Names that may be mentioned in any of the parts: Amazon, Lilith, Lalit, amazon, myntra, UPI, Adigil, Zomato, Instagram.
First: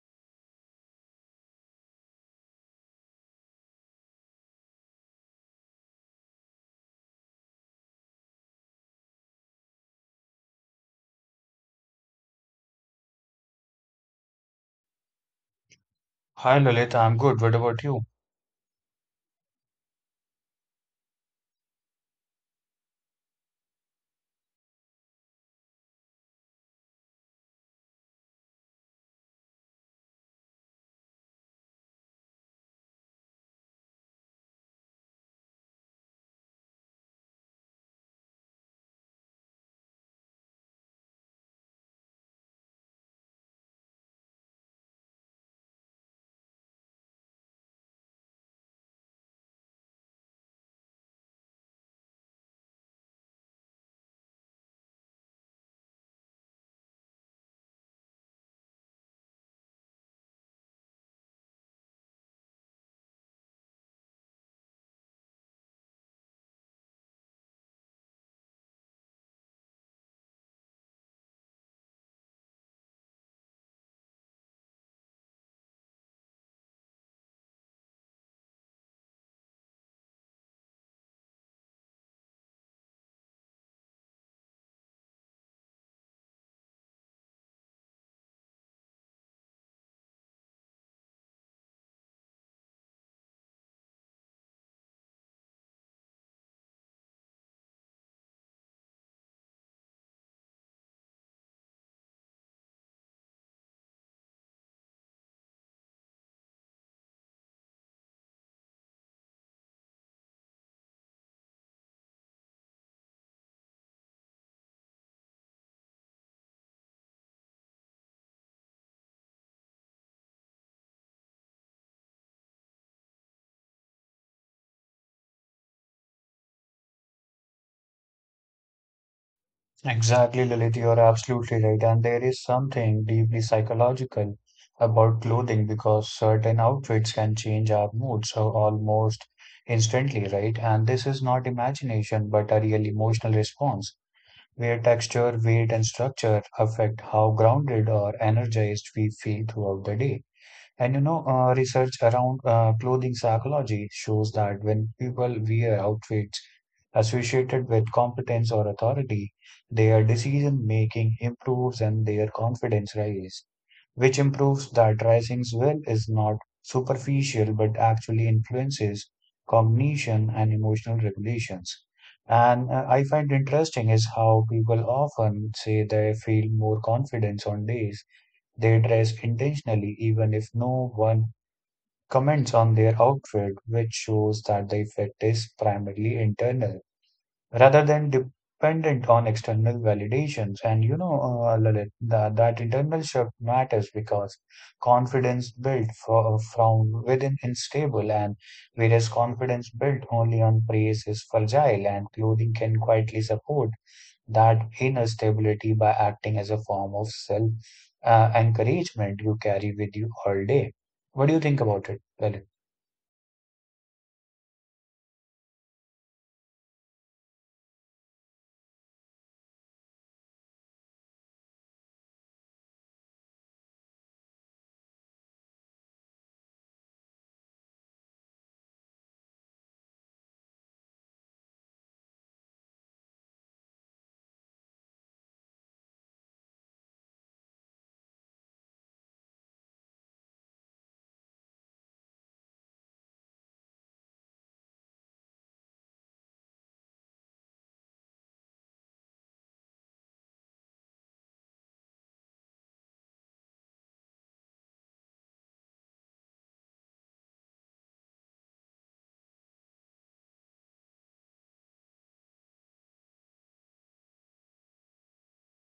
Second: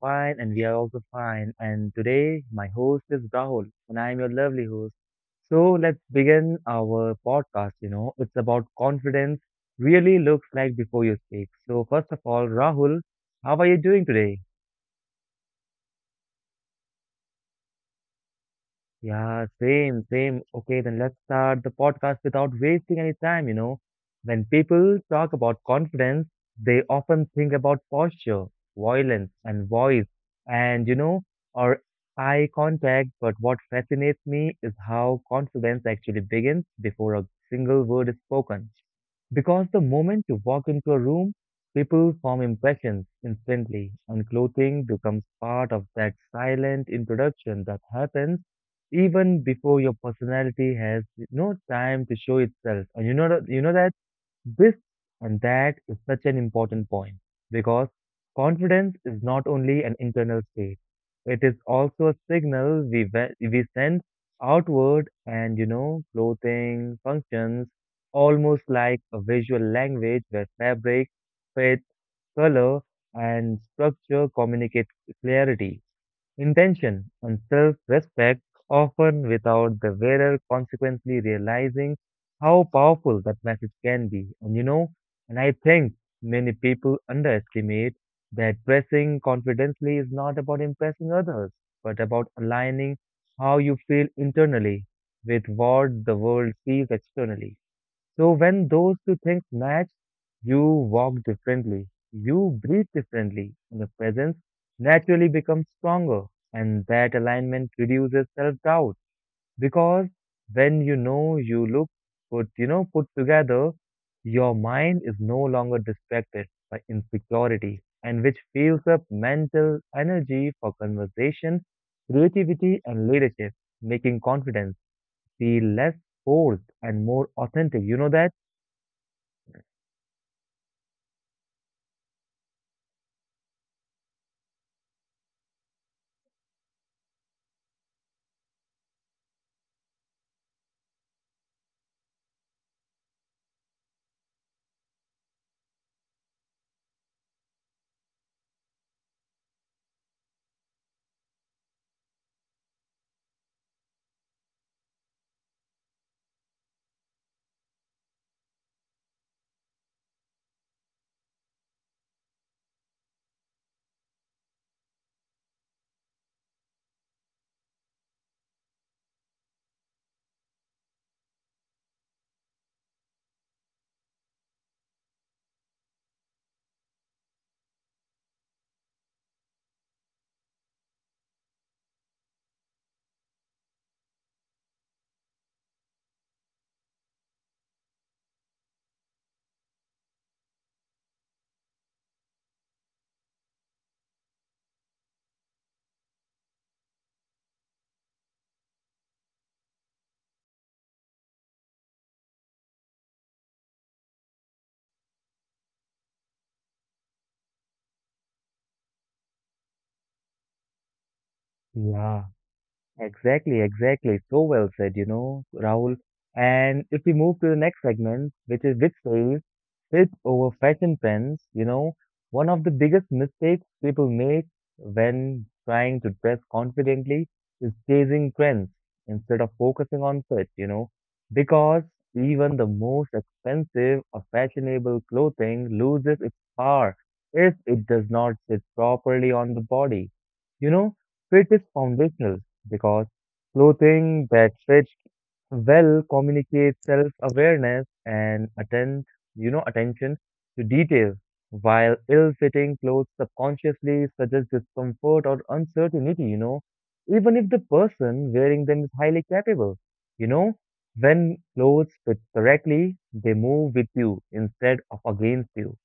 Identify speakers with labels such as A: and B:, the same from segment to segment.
A: fine, and we are also fine. And today, my host is Rahul, and I am your lovely host. So let's begin our podcast. It's about confidence. Really looks like before you speak. So first of all, Rahul, how are you doing today?
B: Hi Lalit, I'm good. What about you?
A: Yeah, same. Okay, then let's start the podcast without wasting any time. When people talk about confidence, they often think about posture, violence, and voice, and, or eye contact. But what fascinates me is how confidence actually begins before a single word is spoken. Because the moment you walk into a room, people form impressions instantly, and clothing becomes part of that silent introduction that happens even before your personality has no time to show itself. And you know that this and that is such an important point because confidence is not only an internal state; it is also a signal we send outward, and clothing functions almost like a visual language where fabric fits color and structure communicate clarity, intention, and self respect, often without the wearer consequently realizing how powerful that message can be. And I think many people underestimate that dressing confidently is not about impressing others, but about aligning how you feel internally with what the world sees externally. So when those two things match, you walk differently, you breathe differently, and your presence naturally becomes stronger. And that alignment reduces self doubt because when you know you look put together, your mind is no longer distracted by insecurity and which fills up mental energy for conversation, creativity, and leadership, making confidence feel less forced and more authentic. You know that?
B: Exactly, Lalit, you're absolutely right. And there is something deeply psychological about clothing because certain outfits can change our mood so almost instantly, right? And this is not imagination, but a real emotional response where texture, weight, and structure affect how grounded or energized we feel throughout the day. And you know, research around clothing psychology shows that when people wear outfits associated with competence or authority, their decision making improves and their confidence rises, which improves that rising's will is not superficial but actually influences cognition and emotional regulations. And I find interesting is how people often say they feel more confidence on days they dress intentionally even if no one comments on their outfit, which shows that the effect is primarily internal rather than dependent on external validations. And you know, Lalit, that internal shift matters because confidence built from within is stable, and whereas confidence built only on praise is fragile, and clothing can quietly support that inner stability by acting as a form of self encouragement you carry with you all day. What do you think about it,
A: Yeah.
B: Lalit?
A: Exactly. So well said, Rahul. And if we move to the next segment, which says fit over fashion trends, one of the biggest mistakes people make when trying to dress confidently is chasing trends instead of focusing on fit, because even the most expensive or fashionable clothing loses its power if it does not sit properly on the body. You know, fit is foundational because clothing that fits well communicates self-awareness and attention to detail, while ill-fitting clothes subconsciously suggest discomfort or uncertainty, even if the person wearing them is highly capable, you know. When clothes fit correctly, they move with you instead of against you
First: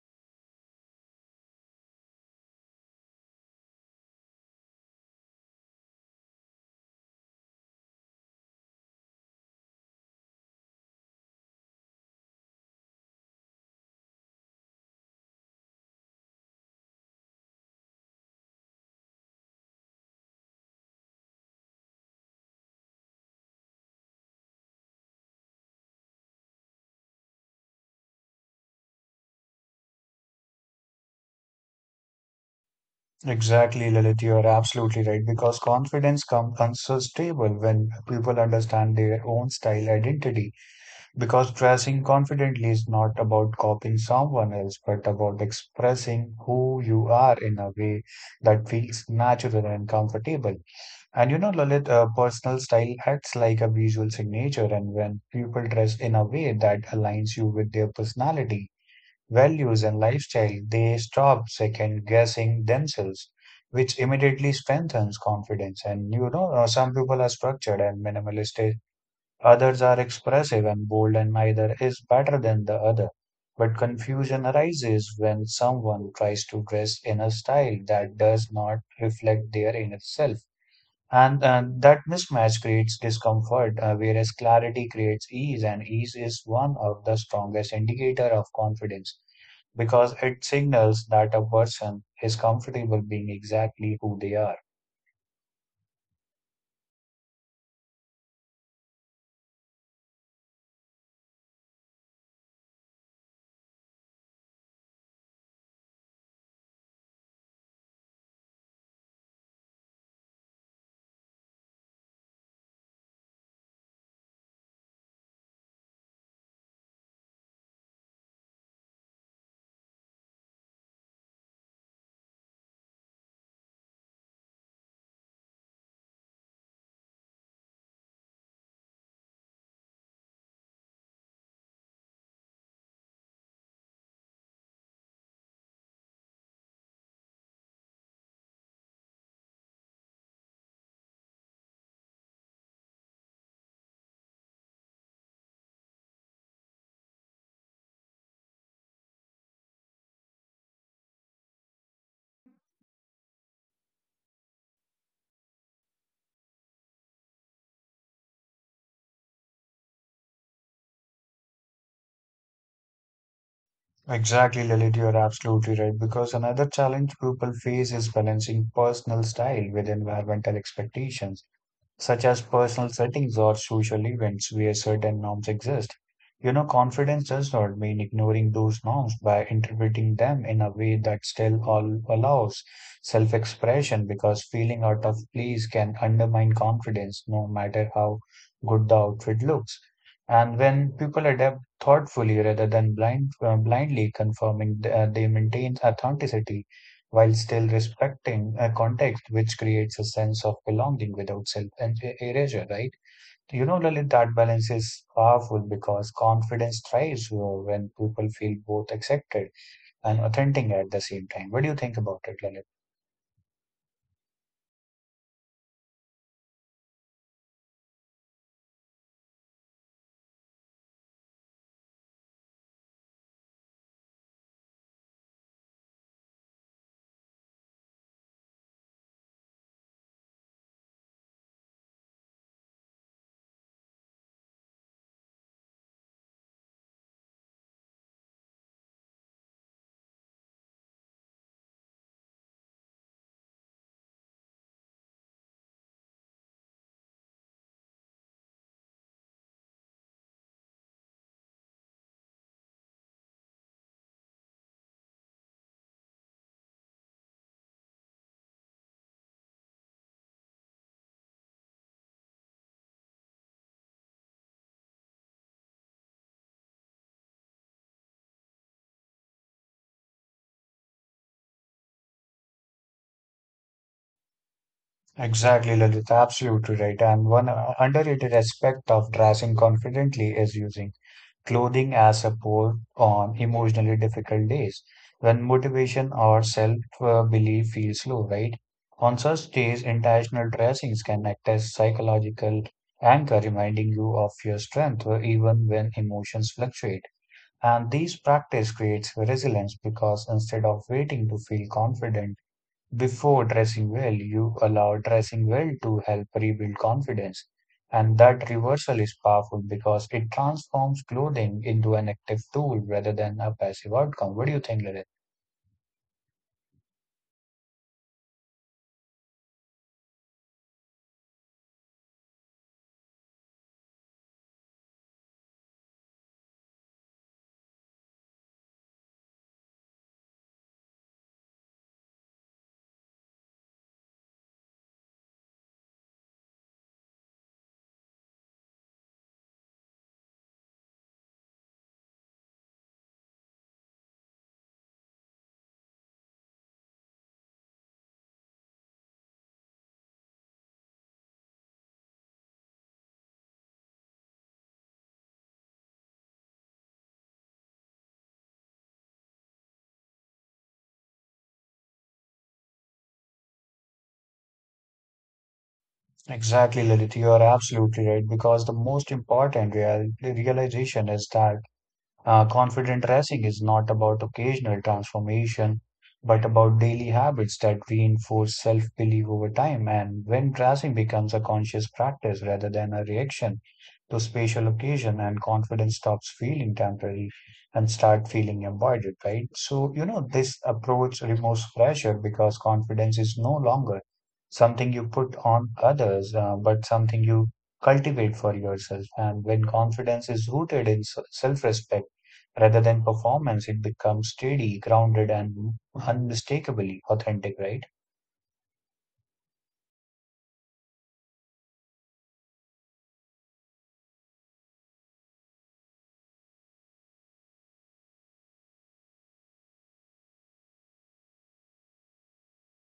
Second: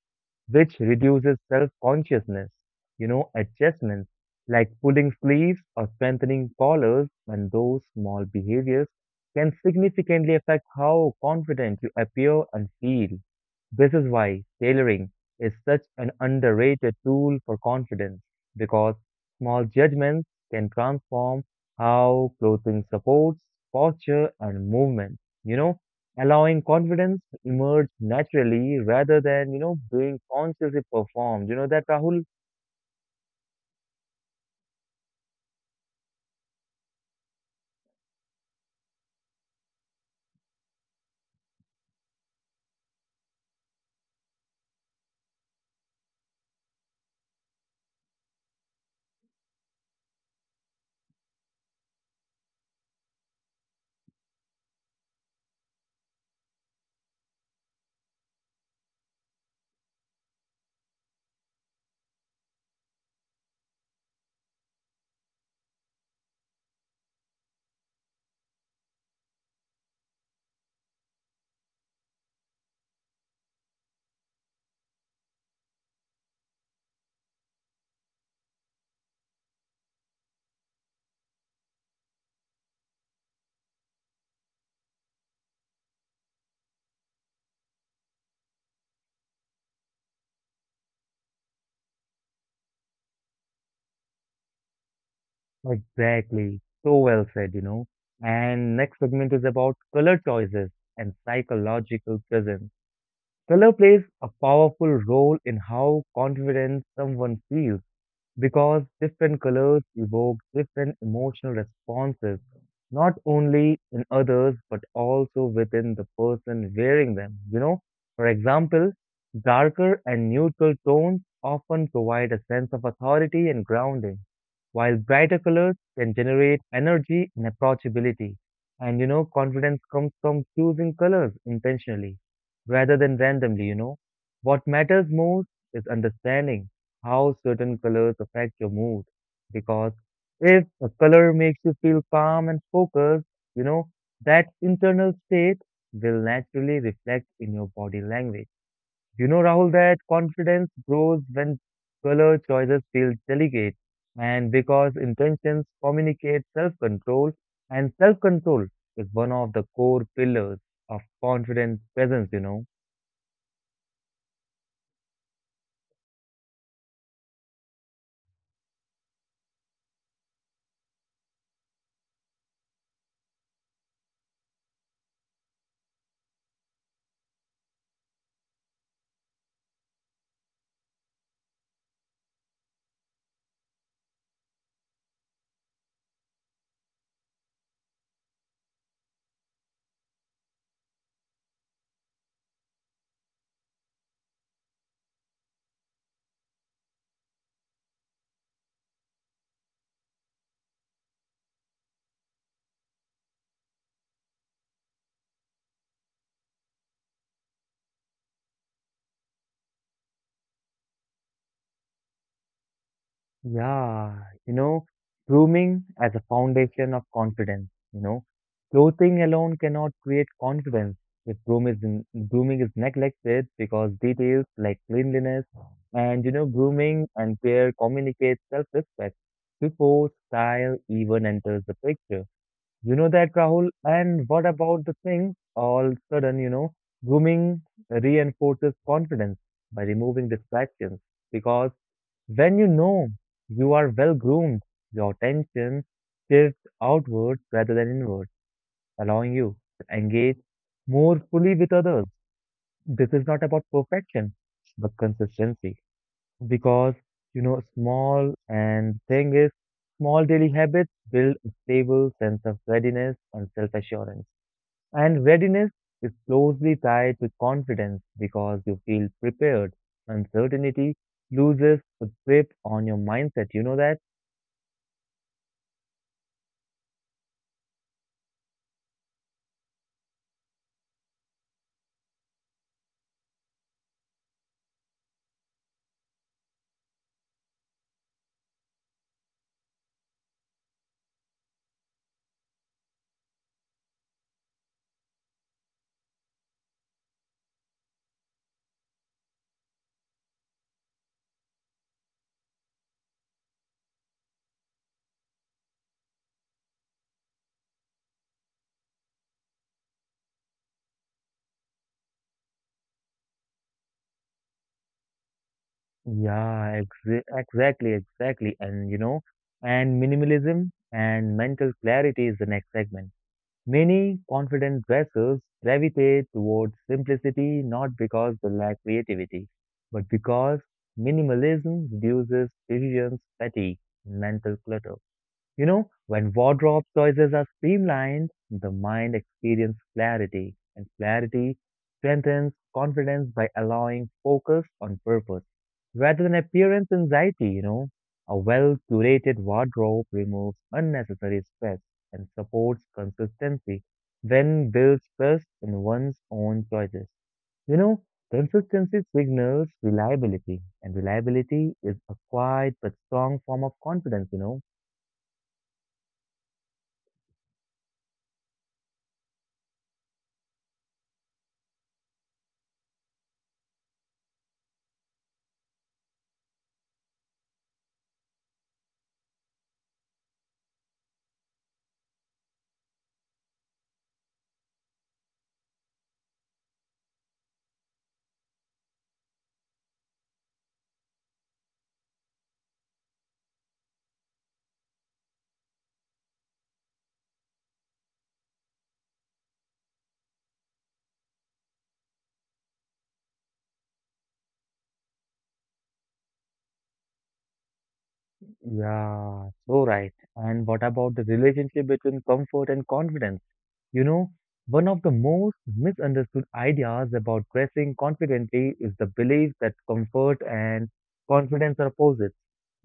A: which reduces self-consciousness. You know, adjustments like pulling sleeves or strengthening collars and those small behaviors can significantly affect how confident you appear and feel. This is why tailoring is such an underrated tool for confidence because small judgments can transform how clothing supports posture and movement. You know, allowing confidence to emerge naturally rather than being consciously performed. You know that, Rahul?
B: Exactly, Lalit, you are absolutely right because confidence comes unsustainable when people understand their own style identity. Because dressing confidently is not about copying someone else, but about expressing who you are in a way that feels natural and comfortable. And you know, Lalit, personal style acts like a visual signature, and when people dress in a way that aligns you with their personality, values, and lifestyle, they stop second guessing themselves, which immediately strengthens confidence. And you know, some people are structured and minimalistic, others are expressive and bold, and neither is better than the other. But confusion arises when someone tries to dress in a style that does not reflect their inner self. And that mismatch creates discomfort, whereas clarity creates ease, and ease is one of the strongest indicator of confidence because it signals that a person is comfortable being exactly who they are.
A: Exactly. So well said. And next segment is about color choices and psychological presence. Color plays a powerful role in how confident someone feels because different colors evoke different emotional responses, not only in others but also within the person wearing them. You know, for example, darker and neutral tones often provide a sense of authority and grounding, while brighter colors can generate energy and approachability. And confidence comes from choosing colors intentionally rather than randomly. What matters most is understanding how certain colors affect your mood. Because if a color makes you feel calm and focused, you know, that internal state will naturally reflect in your body language. You know, Rahul, that confidence grows when color choices feel delicate and because intentions communicate self control, and self control is one of the core pillars of confident presence.
B: Exactly, Lilith, you're absolutely right. Because another challenge people face is balancing personal style with environmental expectations, such as personal settings or social events where certain norms exist. You know, confidence does not mean ignoring those norms by interpreting them in a way that still allows self expression because feeling out of place can undermine confidence no matter how good the outfit looks. And when people adapt thoughtfully rather than blindly conforming, they maintain authenticity while still respecting a context which creates a sense of belonging without erasure, right? You know, Lalit, that balance is powerful because confidence thrives when people feel both accepted and authentic at the same time. What do you think about it, Lalit?
A: Yeah, you know, grooming as a foundation of confidence. Clothing alone cannot create confidence. If groom is in, grooming is neglected because details like cleanliness and grooming and care communicate self-respect before style even enters the picture. You know that, Rahul? And what about the thing? All of a sudden, grooming reinforces confidence by removing distractions because when you know you are well groomed, your attention shifts outwards rather than inwards, allowing you to engage more fully with others. This is not about perfection, but consistency. Because, you know, small and thing is, small daily habits build a stable sense of readiness and self assurance. And readiness is closely tied with confidence because you feel prepared. Uncertainty loses a grip on your mindset. You know that?
B: Exactly, Lalit. Absolutely right. And one underrated aspect of dressing confidently is using clothing as support on emotionally difficult days when motivation or self belief feels low, right? On such days, intentional dressings can act as psychological anchor, reminding you of your strength even when emotions fluctuate. And these practice creates resilience because instead of waiting to feel confident, before dressing well, you allow dressing well to help rebuild confidence. And that reversal is powerful because it transforms clothing into an active tool rather than a passive outcome. What do you think, Lalit?
A: Yeah, exactly. And minimalism and mental clarity is the next segment. Many confident dressers gravitate towards simplicity not because they lack creativity, but because minimalism reduces decisions fatigue mental clutter. You know, when wardrobe choices are streamlined, the mind experiences clarity, and clarity strengthens confidence by allowing focus on purpose rather than appearance anxiety. You know, a well curated wardrobe removes unnecessary stress and supports consistency, then builds trust in one's own choices. You know, consistency signals reliability, and reliability is a quiet but strong form of confidence.
B: Exactly, Lalit. You are absolutely right because the most important realization is that. Confident racing is not about occasional transformation, but about daily habits that reinforce self belief over time. And when racing becomes a conscious practice rather than a reaction to spatial occasion, and confidence stops feeling temporary and start feeling embodied, right? So, you know, this approach removes pressure because confidence is no longer something you put on others, but something you cultivate for yourself. And when confidence is rooted in self respect, rather than performance, it becomes steady, grounded, and unmistakably authentic, right?
A: Yeah, so right. And what about the relationship between comfort and confidence? You know, one of the most misunderstood ideas about dressing confidently is the belief that comfort and confidence are opposites.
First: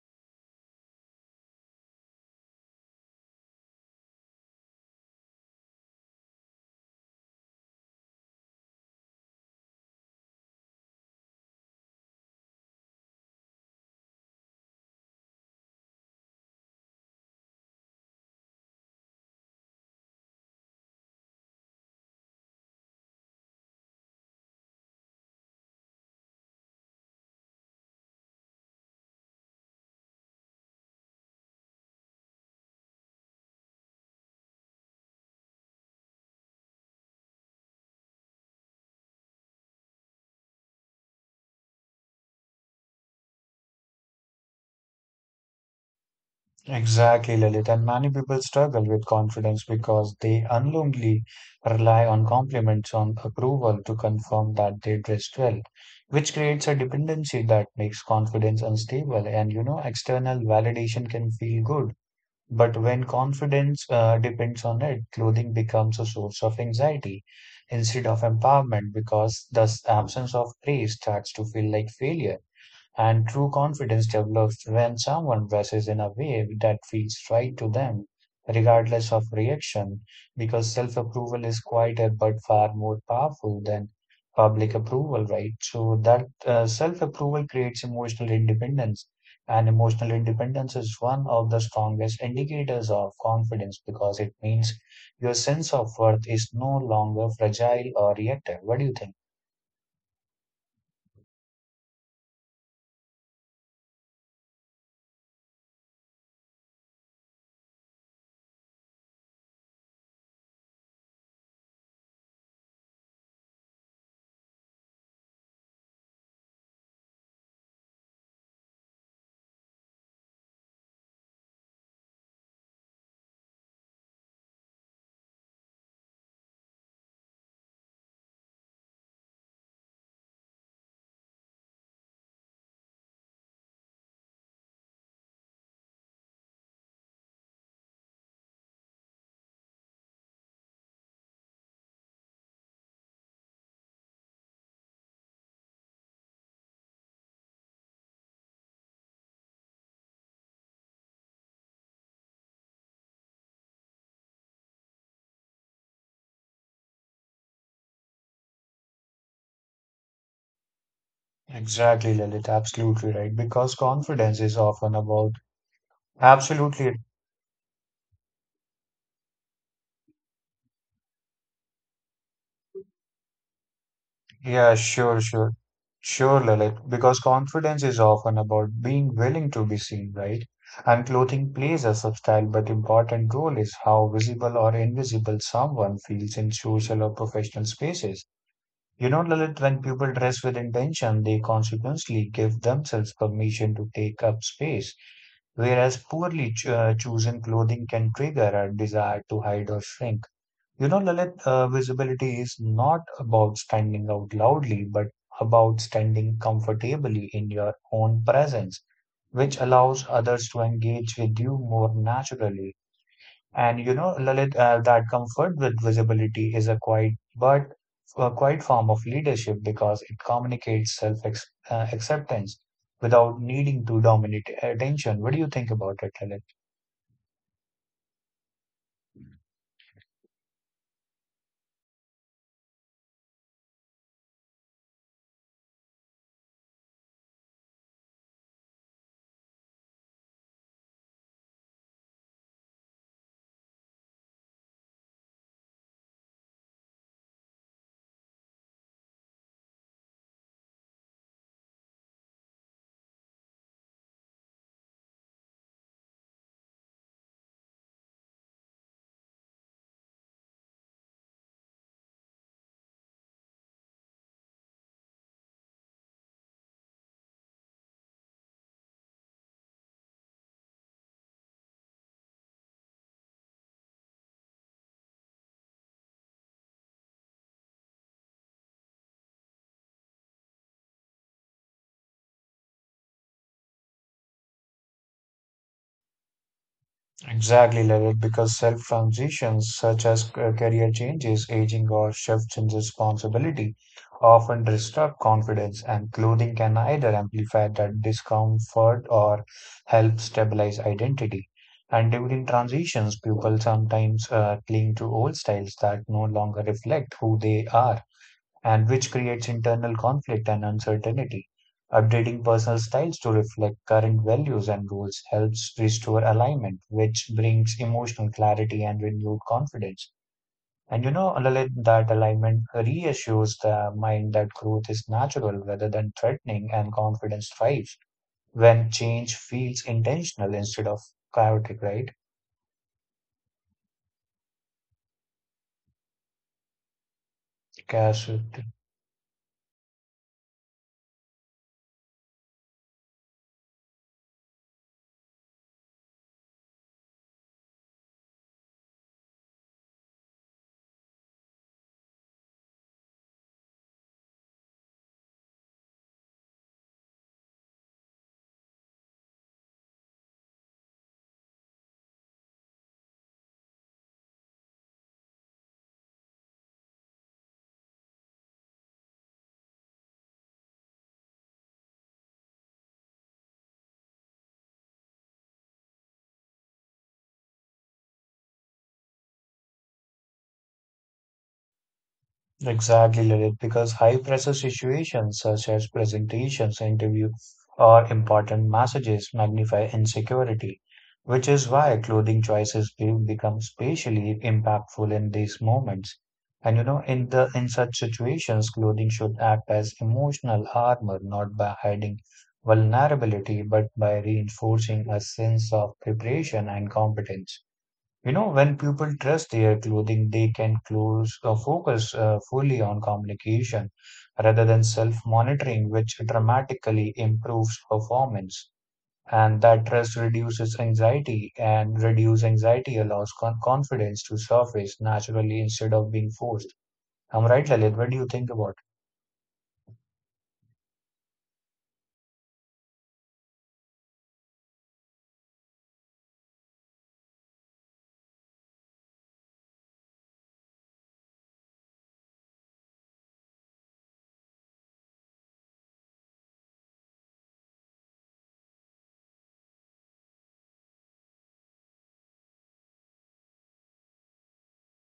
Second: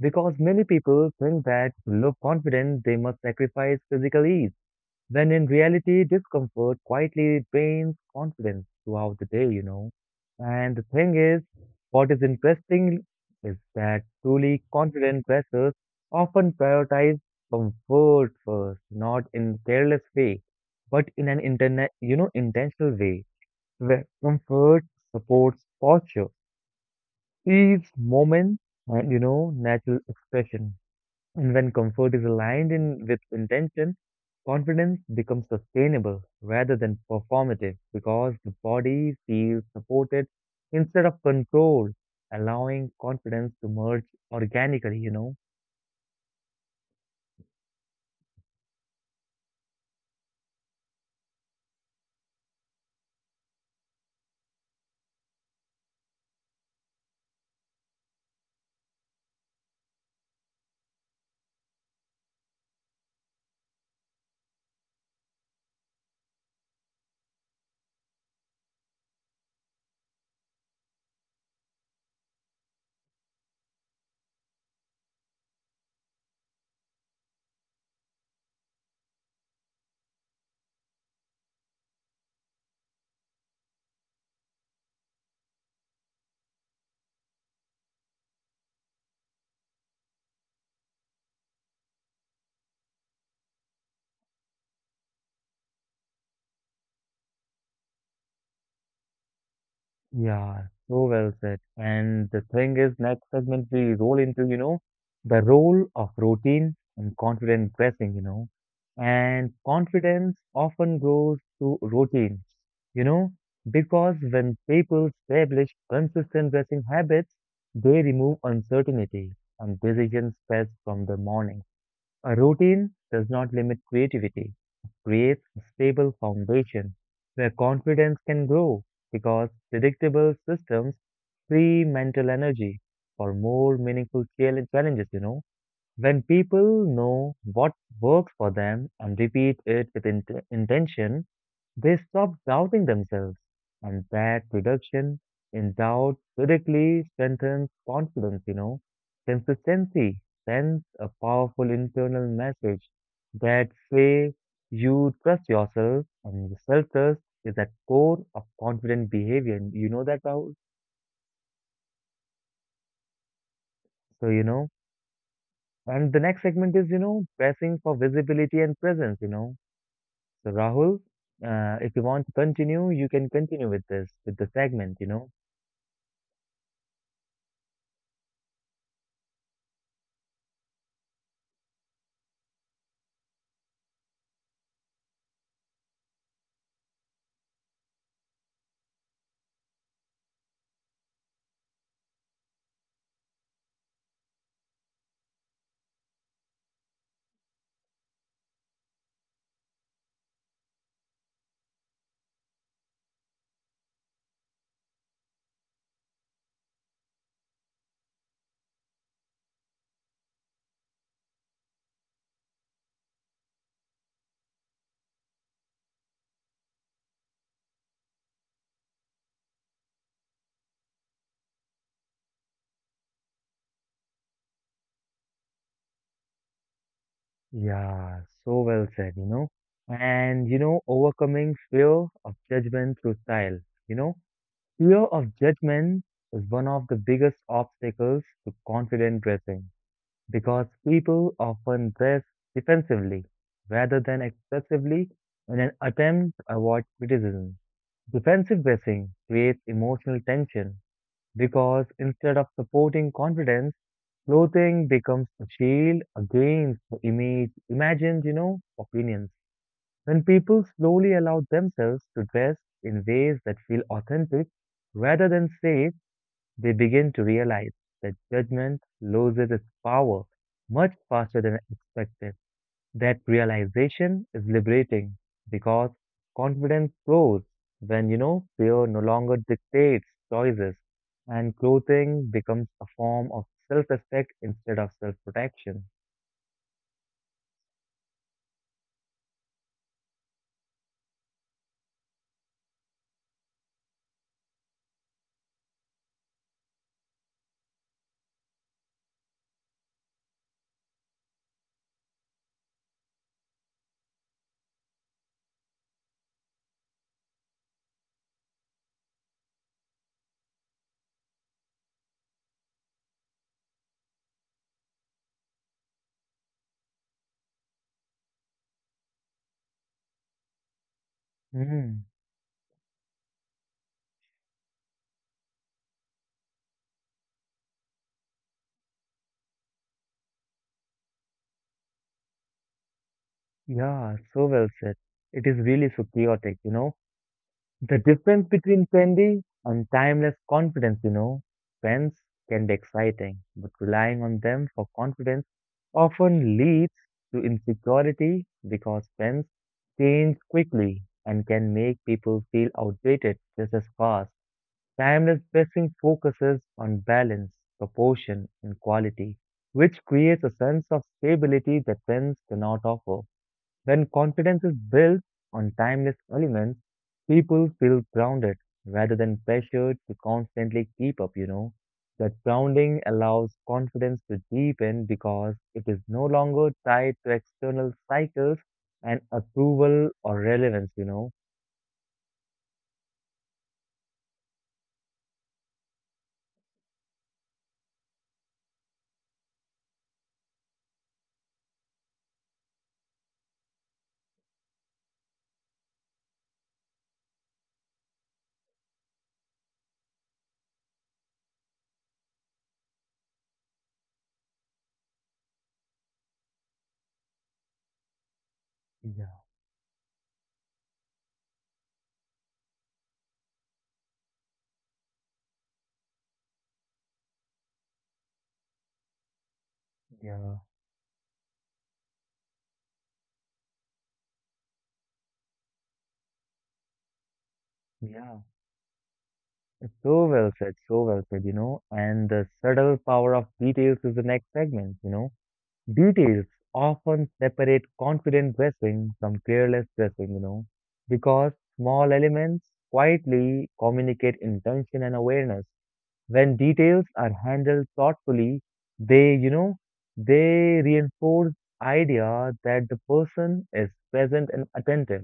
A: Because many people think that to look confident, they must sacrifice physical ease. When in reality, discomfort quietly drains confidence throughout the day. And the thing is, what is interesting is that truly confident dressers often prioritize comfort first, not in careless way, but in an intentional way, where comfort supports posture, ease, moment, and natural expression. And when comfort is aligned in with intention, confidence becomes sustainable rather than performative because the body feels supported instead of controlled, allowing confidence to merge organically.
B: Exactly, Lilith. And many people struggle with confidence because they unknowingly rely on compliments, on approval to confirm that they dressed well, which creates a dependency that makes confidence unstable. And you know, external validation can feel good. But when confidence depends on it, clothing becomes a source of anxiety instead of empowerment because thus absence of praise starts to feel like failure. And true confidence develops when someone dresses in a way that feels right to them, regardless of reaction, because self approval is quieter but far more powerful than public approval, right? So, that self approval creates emotional independence, and emotional independence is one of the strongest indicators of confidence because it means your sense of worth is no longer fragile or reactive. What do you think?
A: Yeah, so well said. And the thing is, next segment we roll into, the role of routine and confident dressing. And confidence often grows through routine, you know, because when people establish consistent dressing habits, they remove uncertainty and decision stress from the morning. A routine does not limit creativity. It creates a stable foundation where confidence can grow because predictable systems free mental energy for more meaningful challenges. When people know what works for them and repeat it with intention, they stop doubting themselves, and that reduction in doubt directly strengthens confidence. Consistency sends a powerful internal message that say you trust yourself and self-trust is at core of confident behavior. You know that, Rahul?
B: Exactly, Lilith, absolutely right. Because
A: So,
B: confidence is often about
A: and the next segment is,
B: absolutely,
A: pressing for visibility and presence. So, Rahul, if you want to continue, you can continue with this, with the
B: yeah,
A: segment, you
B: sure,
A: know.
B: sure, sure, Lilith. Because confidence is often about being willing to be seen, right? And clothing plays a subtle but important role is how visible or invisible someone feels in social or professional spaces. You know, Lilith, when people dress with intention, they consequently give themselves permission to take up space whereas poorly chosen clothing can trigger our desire to hide or shrink. You know, Lalit, visibility is not about standing out loudly, but about standing comfortably in your own presence, which allows others to engage with you more naturally. And you know, Lalit, that comfort with visibility is a quiet form of leadership because it communicates self ex acceptance without needing to dominate attention. What do you think about it, Lalit?
A: Yeah, so well said. And, overcoming fear of judgment through style. You know, fear of judgment is one of the biggest obstacles to confident dressing because people often dress defensively rather than expressively in an attempt to avoid criticism. Defensive dressing creates emotional tension because instead of supporting confidence, clothing becomes a shield against the imagined opinions. When people slowly allow themselves to dress in ways that feel authentic rather than safe, they begin to realize that judgment loses its power much faster than expected. That realization is liberating because confidence grows when fear no longer dictates choices and clothing becomes a form of self-respect instead of self-protection.
B: Exactly, Lalit, because self transitions such as career changes, aging, or shifts in responsibility often disrupt confidence, and clothing can either amplify that discomfort or help stabilize identity. And during transitions, people sometimes cling to old styles that no longer reflect who they are and which creates internal conflict and uncertainty. Updating personal styles to reflect current values and goals helps restore alignment, which brings emotional clarity and renewed confidence. And you know, Lalit,
A: Mm,
B: that alignment reassures the mind that growth is natural rather than threatening, and confidence thrives when change feels intentional instead of chaotic, right?
A: yeah, so well said. It is really so chaotic. The difference
B: Chaotic.
A: between trendy and timeless confidence. Trends can be exciting, but relying on them for confidence often leads to insecurity because trends change quickly and can make people feel outdated just as fast. Timeless dressing focuses on balance, proportion, and quality, which creates a sense of stability that trends cannot offer. When confidence is built on timeless elements, people feel grounded rather than pressured to constantly keep up. That grounding allows confidence to deepen because it is no longer tied to external cycles and approval or relevance.
B: Exactly, Lilith, because high pressure situations such as presentations, interview, or important messages magnify insecurity, which is why clothing choices will become spatially impactful in these moments. And you know, in such situations, clothing should act as emotional armor, not by hiding vulnerability, but by reinforcing a sense of preparation and competence. You know, when people
A: Yeah,
B: trust their clothing, they can close focus fully on communication rather than self-monitoring, which dramatically improves performance. And that trust
A: yeah,
B: reduces anxiety, and reduce anxiety allows confidence to surface naturally instead of being forced. I'm right, Lalit. What do you
A: yeah.
B: think about
A: So well said. And the subtle power of details is the next segment. Details often separate confident dressing from careless dressing, because small elements quietly communicate intention and awareness. When details are handled thoughtfully, they, you know, they reinforce idea that the person is present and attentive,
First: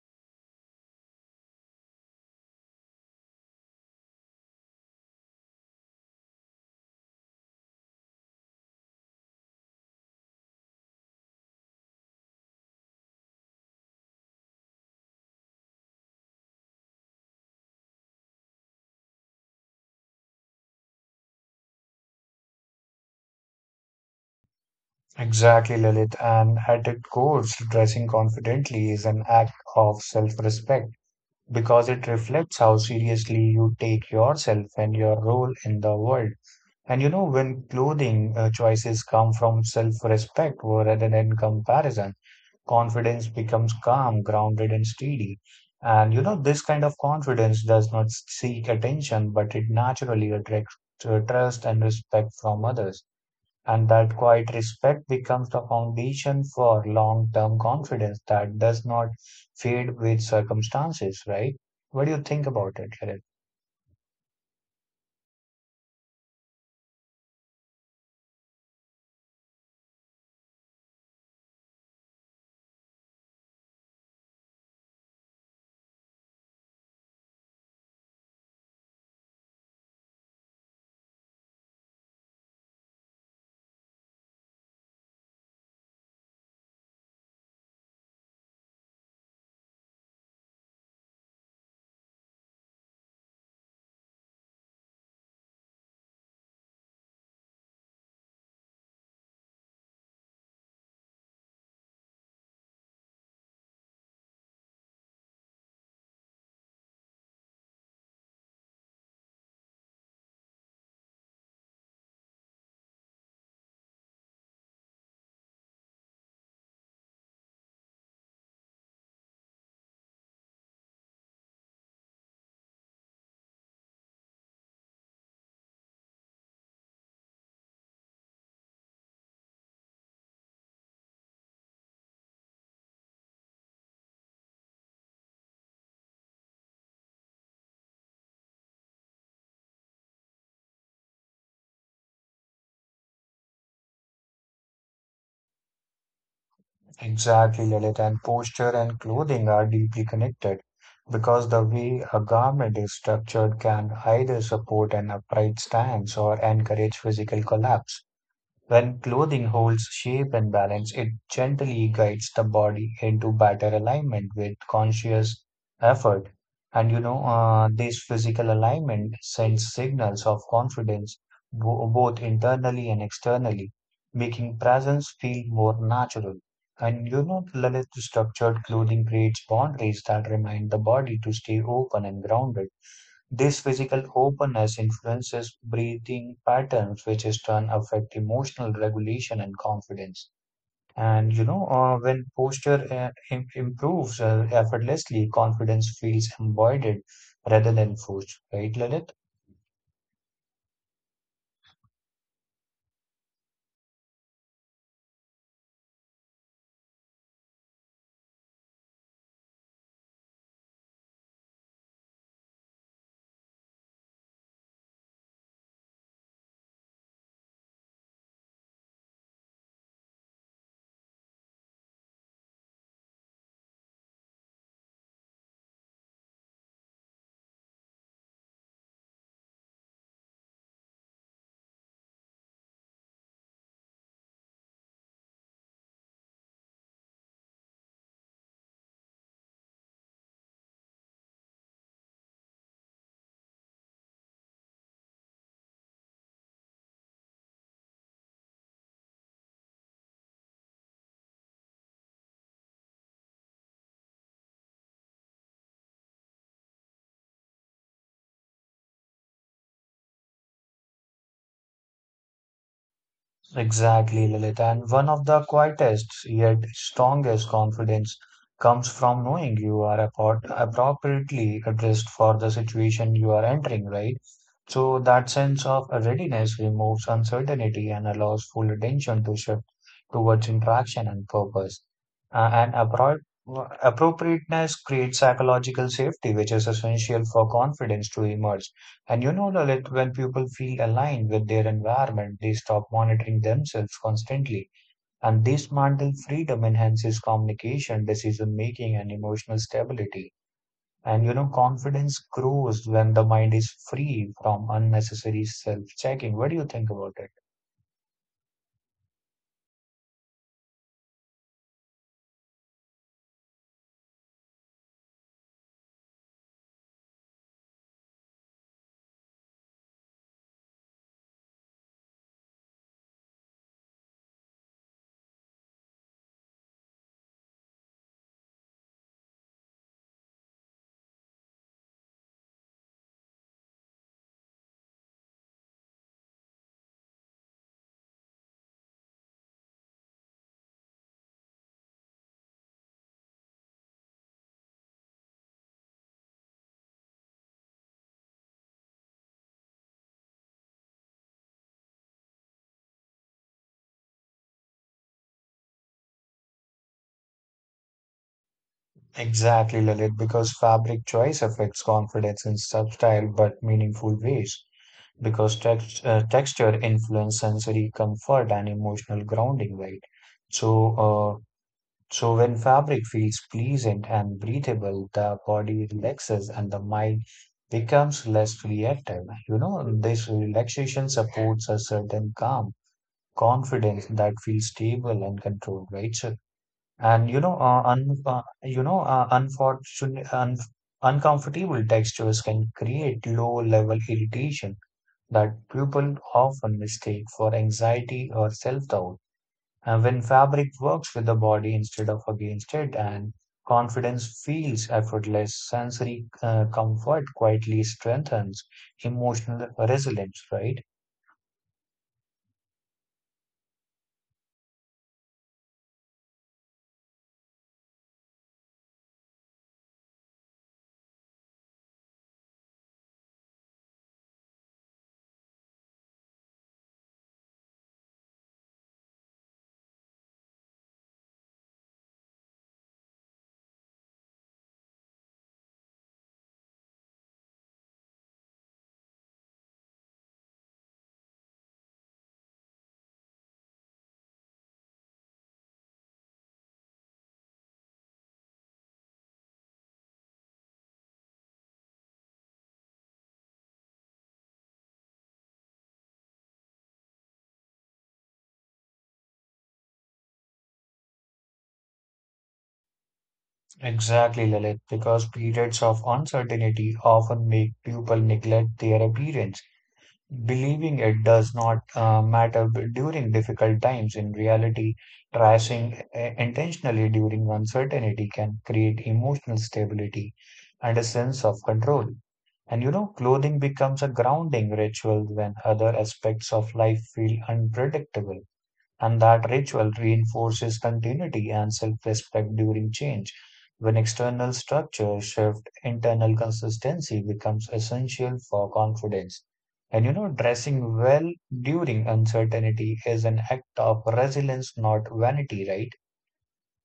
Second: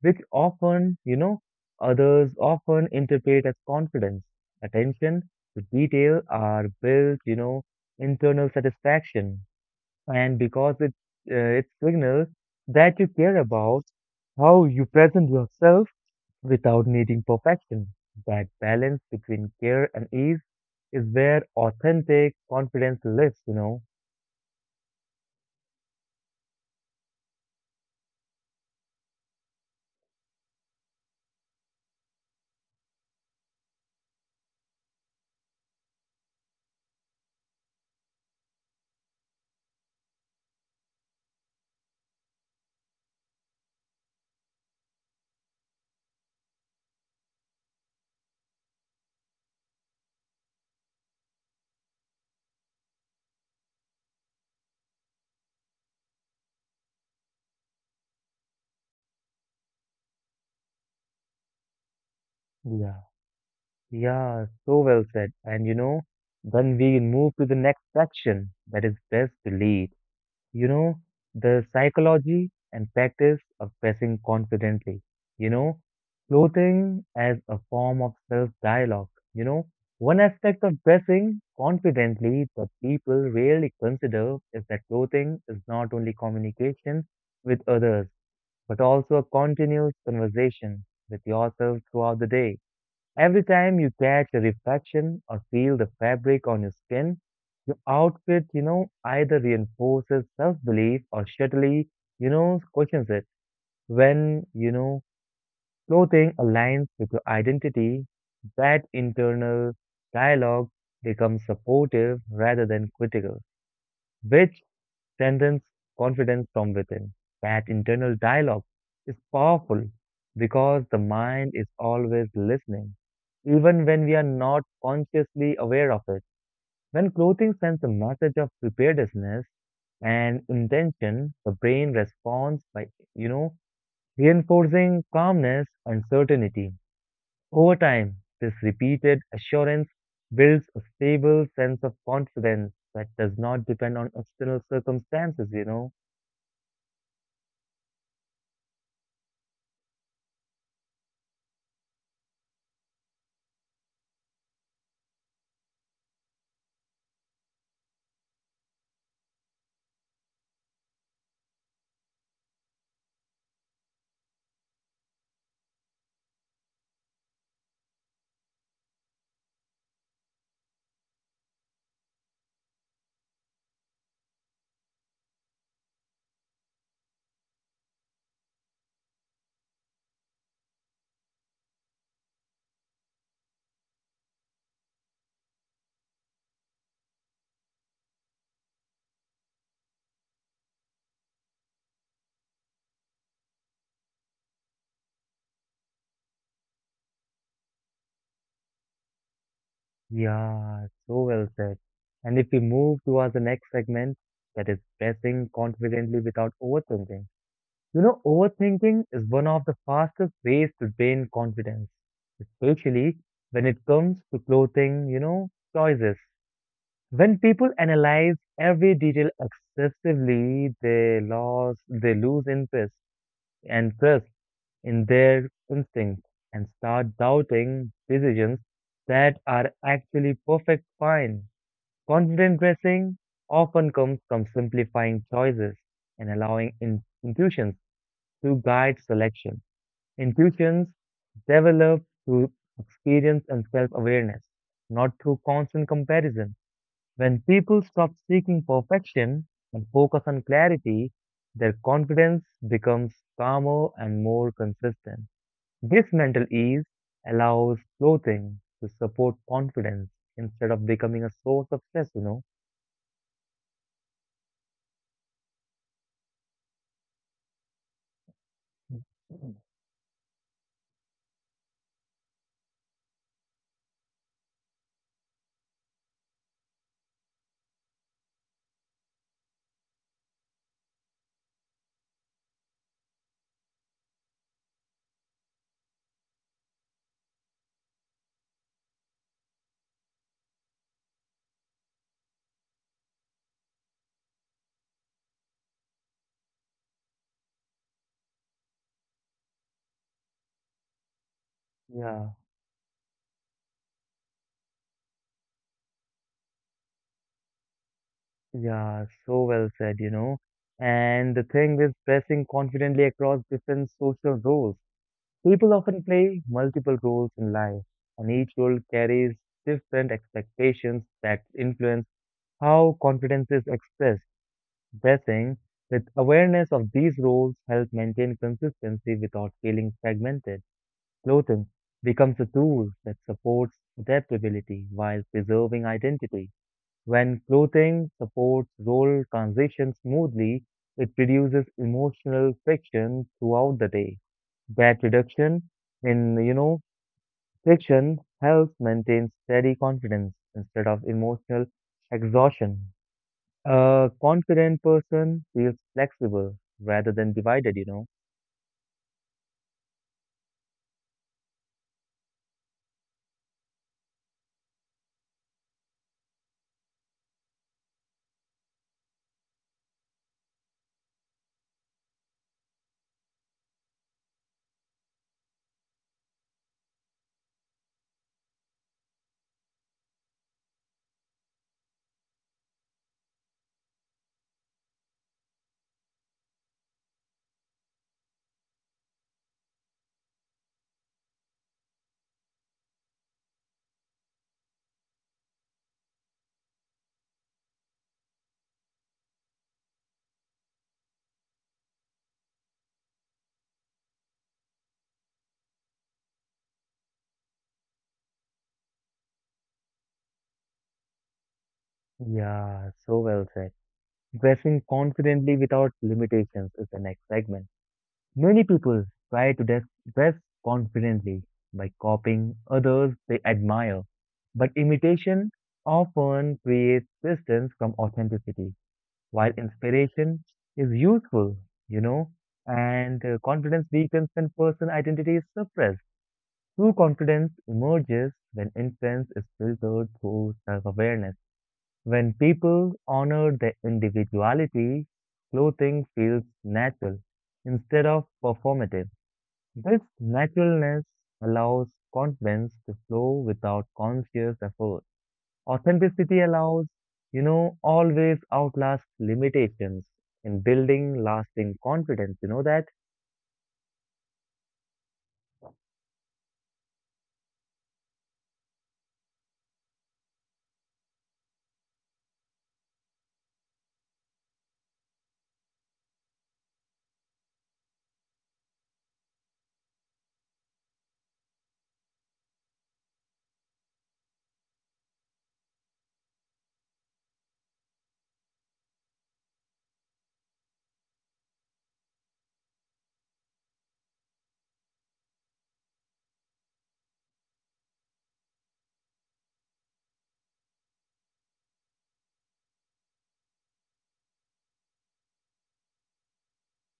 A: which others often interpret as confidence. Attention to detail are built internal satisfaction and because it signals that you care about how you present yourself without needing perfection. That balance between care and ease is where authentic confidence lives.
B: it? Exactly, Lalit. And at its core, dressing confidently is an act of self-respect because it reflects how seriously you take yourself and your role in the world. And you know, when clothing choices come from self-respect rather than comparison, confidence becomes calm, grounded, and steady. And you know, this kind of confidence does not seek attention, but it naturally attracts trust and respect from others. And that quiet respect becomes the foundation for long term confidence that does not fade with circumstances, right? What do you think about
A: Yeah,
B: it, Lalit?
A: yeah, so well said. And you know, then we move to the next section that is best belief. you know, the psychology and practice of dressing confidently, you know, clothing as a form of self dialogue. One aspect of dressing confidently that people rarely consider is that clothing is not only communication with others, but also a continuous conversation with yourself throughout the day. Every time you catch a reflection or feel the fabric on your skin, your outfit, either reinforces self-belief or subtly, questions it. When clothing aligns with your identity, that internal dialogue becomes supportive rather than critical, which strengthens confidence from within. That internal dialogue is powerful because the mind is always listening, even when we are not consciously aware of it. When clothing sends a message of preparedness and intention, the brain responds by, you know, reinforcing calmness and certainty. Over time, this repeated assurance builds a stable sense of confidence that does not depend on external circumstances.
B: Exactly, Lalit. And posture and clothing are deeply connected because the way a garment is structured can either support an upright stance or encourage physical collapse. When clothing holds shape and balance, it gently guides the body into better alignment with conscious effort. And you know, this physical alignment sends signals of confidence both internally and externally, making presence feel more natural. And you know, Lalit, structured clothing creates boundaries that remind the body to stay open and grounded. This physical openness influences breathing patterns, which is done affect emotional regulation and confidence. And you know, when posture improves effortlessly, confidence feels embodied rather than forced, right, Lalit?
A: Yeah, so well said. And if we move towards the next segment, that is pressing confidently without overthinking. You know, overthinking is one of the fastest ways to drain confidence, especially when it comes to clothing, choices. When people analyze every detail excessively, they lose interest and trust in their instincts and start doubting decisions that are actually perfect fine. Confident dressing often comes from simplifying choices and allowing intuitions to guide selection. Intuitions develop through experience and self awareness, not through constant comparison. When people stop seeking perfection and focus on clarity, their confidence becomes calmer and more consistent. This mental ease allows clothing to support confidence instead of becoming a source of stress.
B: Exactly, Lalit. And one of the quietest yet strongest confidence comes from knowing you are appropriately addressed for the situation you are entering, right? So that sense of readiness removes uncertainty and allows full attention to shift towards interaction and purpose. And appropriateness creates psychological safety, which is essential for confidence to emerge. And you know, Lalit, when people feel aligned with their environment, they stop monitoring themselves constantly. And this mental freedom enhances communication, decision making, and emotional stability. And you know,
A: Yeah.
B: confidence grows when the mind is free from unnecessary self-checking. What do you think about it?
A: Yeah, so well said. And the thing with pressing confidently across different social roles, people often play multiple roles in life, and each role carries different expectations that influence how confidence is expressed. Pressing with awareness of these roles helps maintain consistency without feeling fragmented. Clothing becomes a tool that supports adaptability while preserving identity. When clothing supports role transition smoothly, it reduces emotional friction throughout the day. That reduction in friction helps maintain steady confidence instead of emotional exhaustion. A confident person feels flexible rather than divided.
B: Exactly, Lalit, because fabric choice affects confidence in subtle but meaningful ways. Because texture influence sensory comfort and emotional grounding, right? So, uh, so when fabric feels pleasant and breathable, the body relaxes and the mind becomes less reactive. You know, this relaxation supports a certain calm confidence that feels stable and controlled, right? So, and you know, un, you know, unfortunate, un, Uncomfortable textures can create low-level irritation that people often mistake for anxiety or self-doubt. And when fabric works with the body instead of against it, and confidence feels effortless, sensory comfort quietly strengthens emotional resilience, right?
A: Yeah, so well said. Dressing confidently without limitations is the next segment. Many people try to dress confidently by copying others they admire, but imitation often creates distance from authenticity, while inspiration is useful, you know, and confidence weakens when person identity is suppressed. True confidence emerges when influence is filtered through self-awareness. When people honor their individuality, clothing feels natural instead of performative. This naturalness allows confidence to flow without conscious effort. Authenticity allows, always outlast limitations in building lasting confidence. You know that?
B: Exactly, Lalit, because periods of uncertainty often make people neglect their appearance, believing it does not matter during difficult times. In reality, dressing intentionally during uncertainty can create emotional stability and a sense of control. And you know, clothing becomes a grounding ritual when other aspects of life feel unpredictable, and that ritual reinforces continuity and self-respect during change. When external structures shift, internal consistency becomes essential for confidence. And you know, dressing well during uncertainty is an act of resilience, not vanity, right?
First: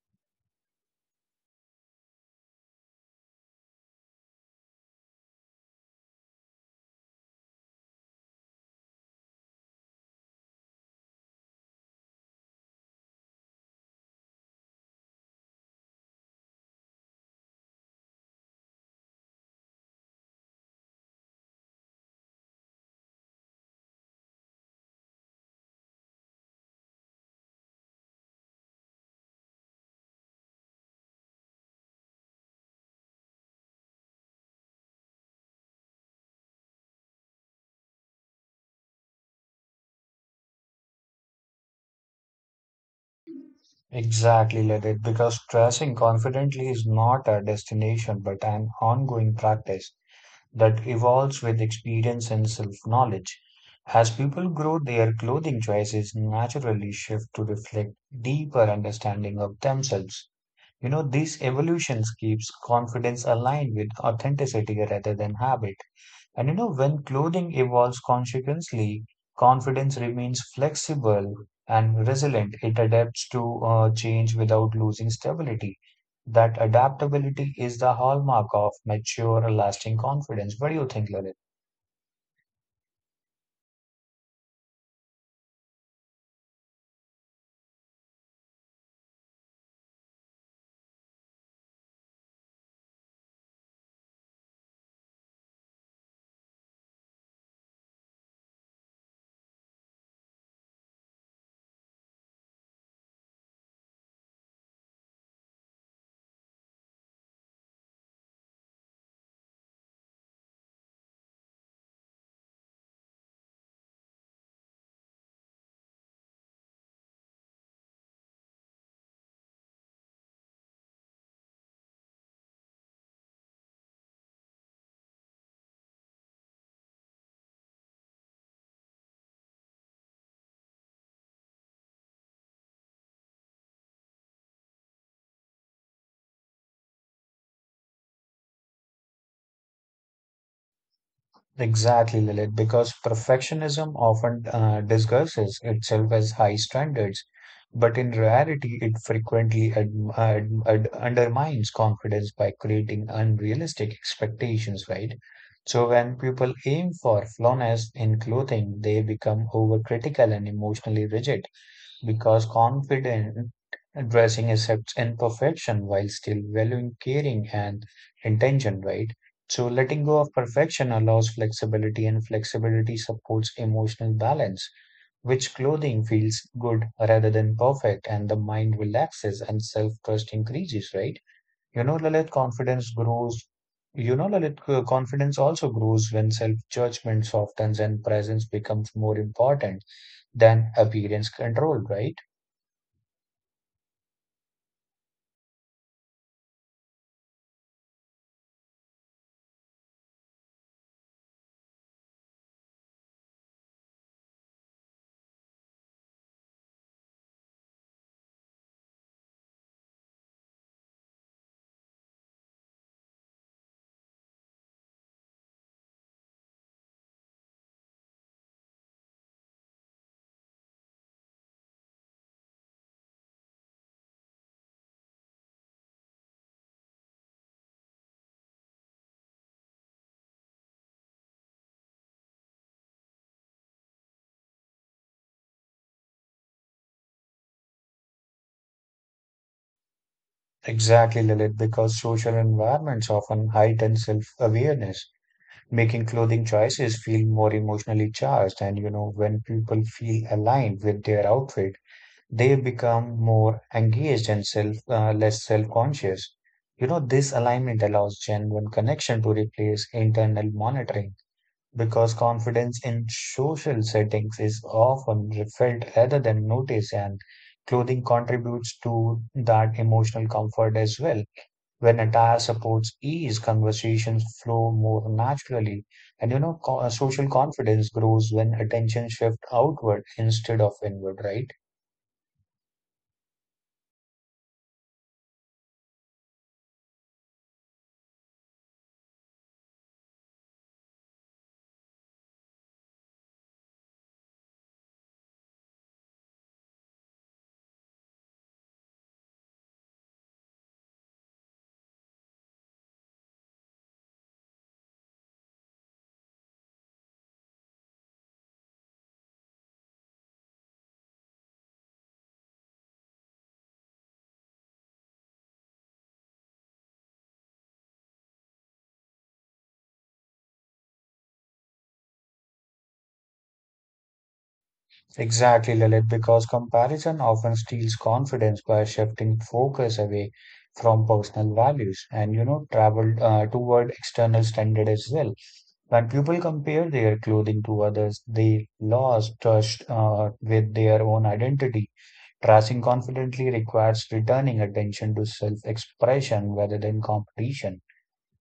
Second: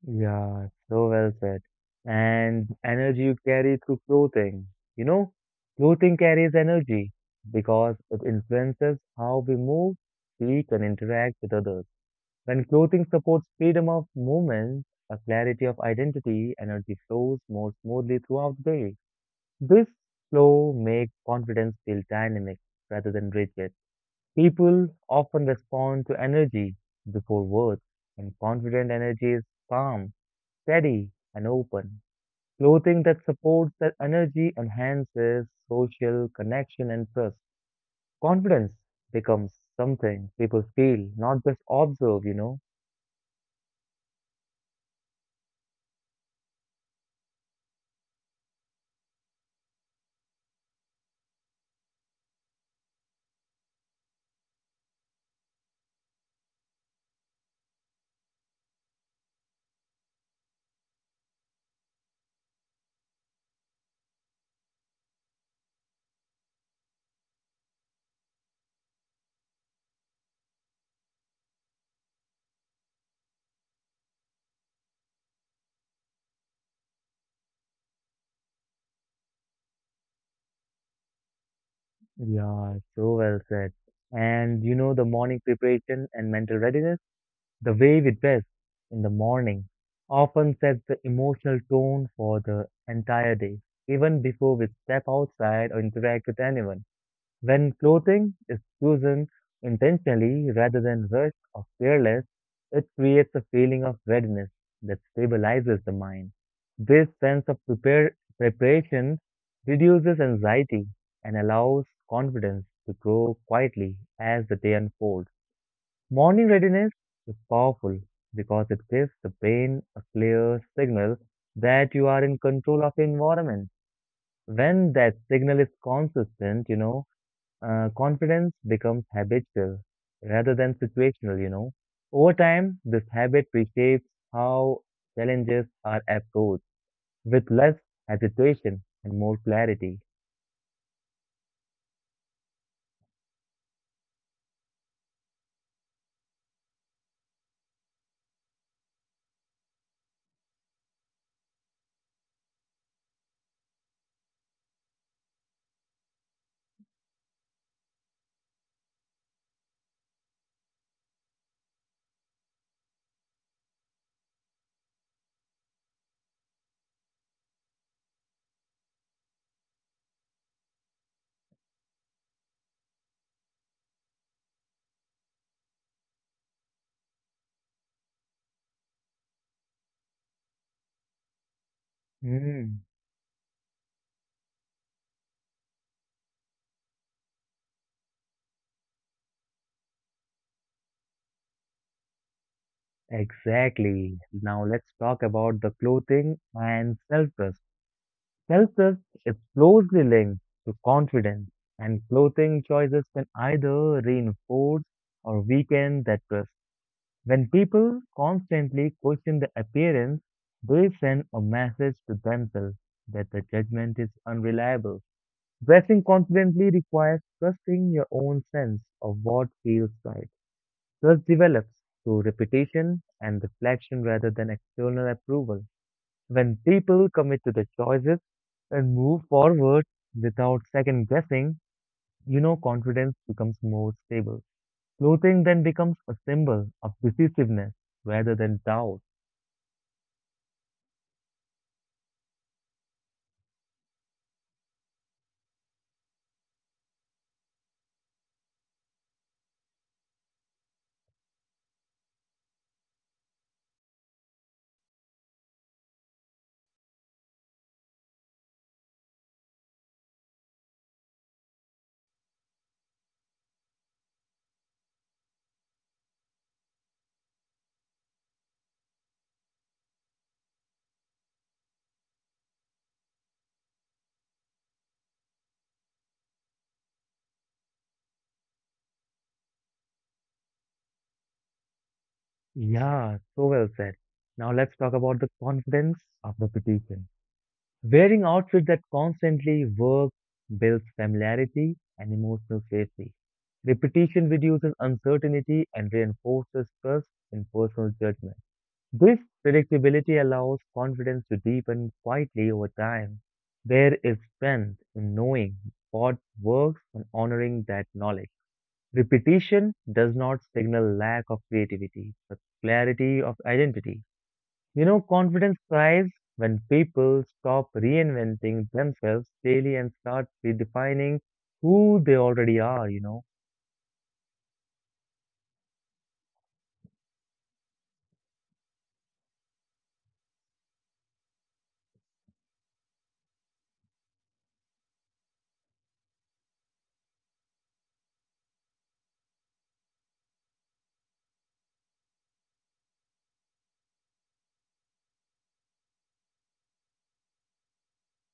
A: Yeah, so well said. And energy you carry through clothing. You know, clothing carries energy because it influences how we move, speak, and interact with others. When clothing supports freedom of movement, a clarity of identity, energy flows more smoothly throughout the day. This flow makes confidence feel dynamic rather than rigid. People often respond to energy before words, and confident energy is calm, steady, and open. Clothing that supports that energy enhances social connection and trust. Confidence becomes something people feel, not just observe.
B: Exactly, Ledit, because dressing confidently is not a destination but an ongoing practice that evolves with experience and self knowledge. As people grow, their clothing choices naturally shift to reflect deeper understanding of themselves. You know, these evolutions keeps confidence aligned with authenticity rather than habit. And you know, when clothing evolves consequently, confidence remains flexible and resilient. It adapts to change without losing stability. That adaptability is the hallmark of mature, lasting confidence. What do you think, Lalit?
A: Yeah, so well said. And the morning preparation and mental readiness, the way we dress in the morning often sets the emotional tone for the entire day, even before we step outside or interact with anyone. When clothing is chosen intentionally rather than rushed or careless, it creates a feeling of readiness that stabilizes the mind. This sense of preparation reduces anxiety and allows confidence to grow quietly as the day unfolds. Morning readiness is powerful because it gives the brain a clear signal that you are in control of the environment. When that signal is consistent, confidence becomes habitual rather than situational. Over time, this habit reshapes how challenges are approached with less hesitation and more clarity.
B: Exactly, Lilith, because perfectionism often disguises itself as high standards, but in reality, it frequently ad ad ad undermines confidence by creating unrealistic expectations, right? So, when people aim for flawlessness in clothing, they become overcritical and emotionally rigid because confident dressing accepts imperfection while still valuing caring and intention, right? So letting go of perfection allows flexibility, and flexibility supports emotional balance, which clothing feels good rather than perfect, and the mind relaxes and self trust increases, right? You know, Lalit,
A: Hmm,
B: confidence grows. You know, Lalit, confidence also grows when self judgment softens and presence becomes more important than appearance control, right?
A: exactly. Now let's talk about the clothing and self-trust. Self-trust is closely linked to confidence, and clothing choices can either reinforce or weaken that trust. When people constantly question the appearance, they send a message to themselves that the judgment is unreliable. Dressing confidently requires trusting your own sense of what feels right. Trust develops through repetition and reflection rather than external approval. When people commit to the choices and move forward without second guessing, you know confidence becomes more stable. Clothing then becomes a symbol of decisiveness rather than doubt.
B: Exactly, Lilith, because social environments often heighten self-awareness, making clothing choices feel more emotionally charged. And you know, when people feel aligned with their outfit, they become more engaged and less self-conscious. You know, this alignment allows genuine connection to replace internal monitoring because confidence in social settings is often felt rather than noticed, and clothing contributes to that emotional comfort as well. When attire supports ease, conversations flow more naturally. And you know, social confidence grows when attention shifts outward instead of inward, right?
A: Yeah, so well said. Now let's talk about the confidence of repetition. Wearing outfits that constantly work builds familiarity and emotional safety. Repetition reduces uncertainty and reinforces trust in personal judgment. This predictability allows confidence to deepen quietly over time. There is strength in knowing what works and honoring that knowledge. Repetition does not signal lack of creativity, but clarity of identity. You know, confidence thrives when people stop reinventing themselves daily and start redefining who they already are.
B: Exactly, Lalit, because comparison often steals confidence by shifting focus away from personal values and, you know, travel toward external standard as well. When people compare their clothing to others, they lose trust with their own identity. Racing confidently requires returning attention to self-expression rather than competition.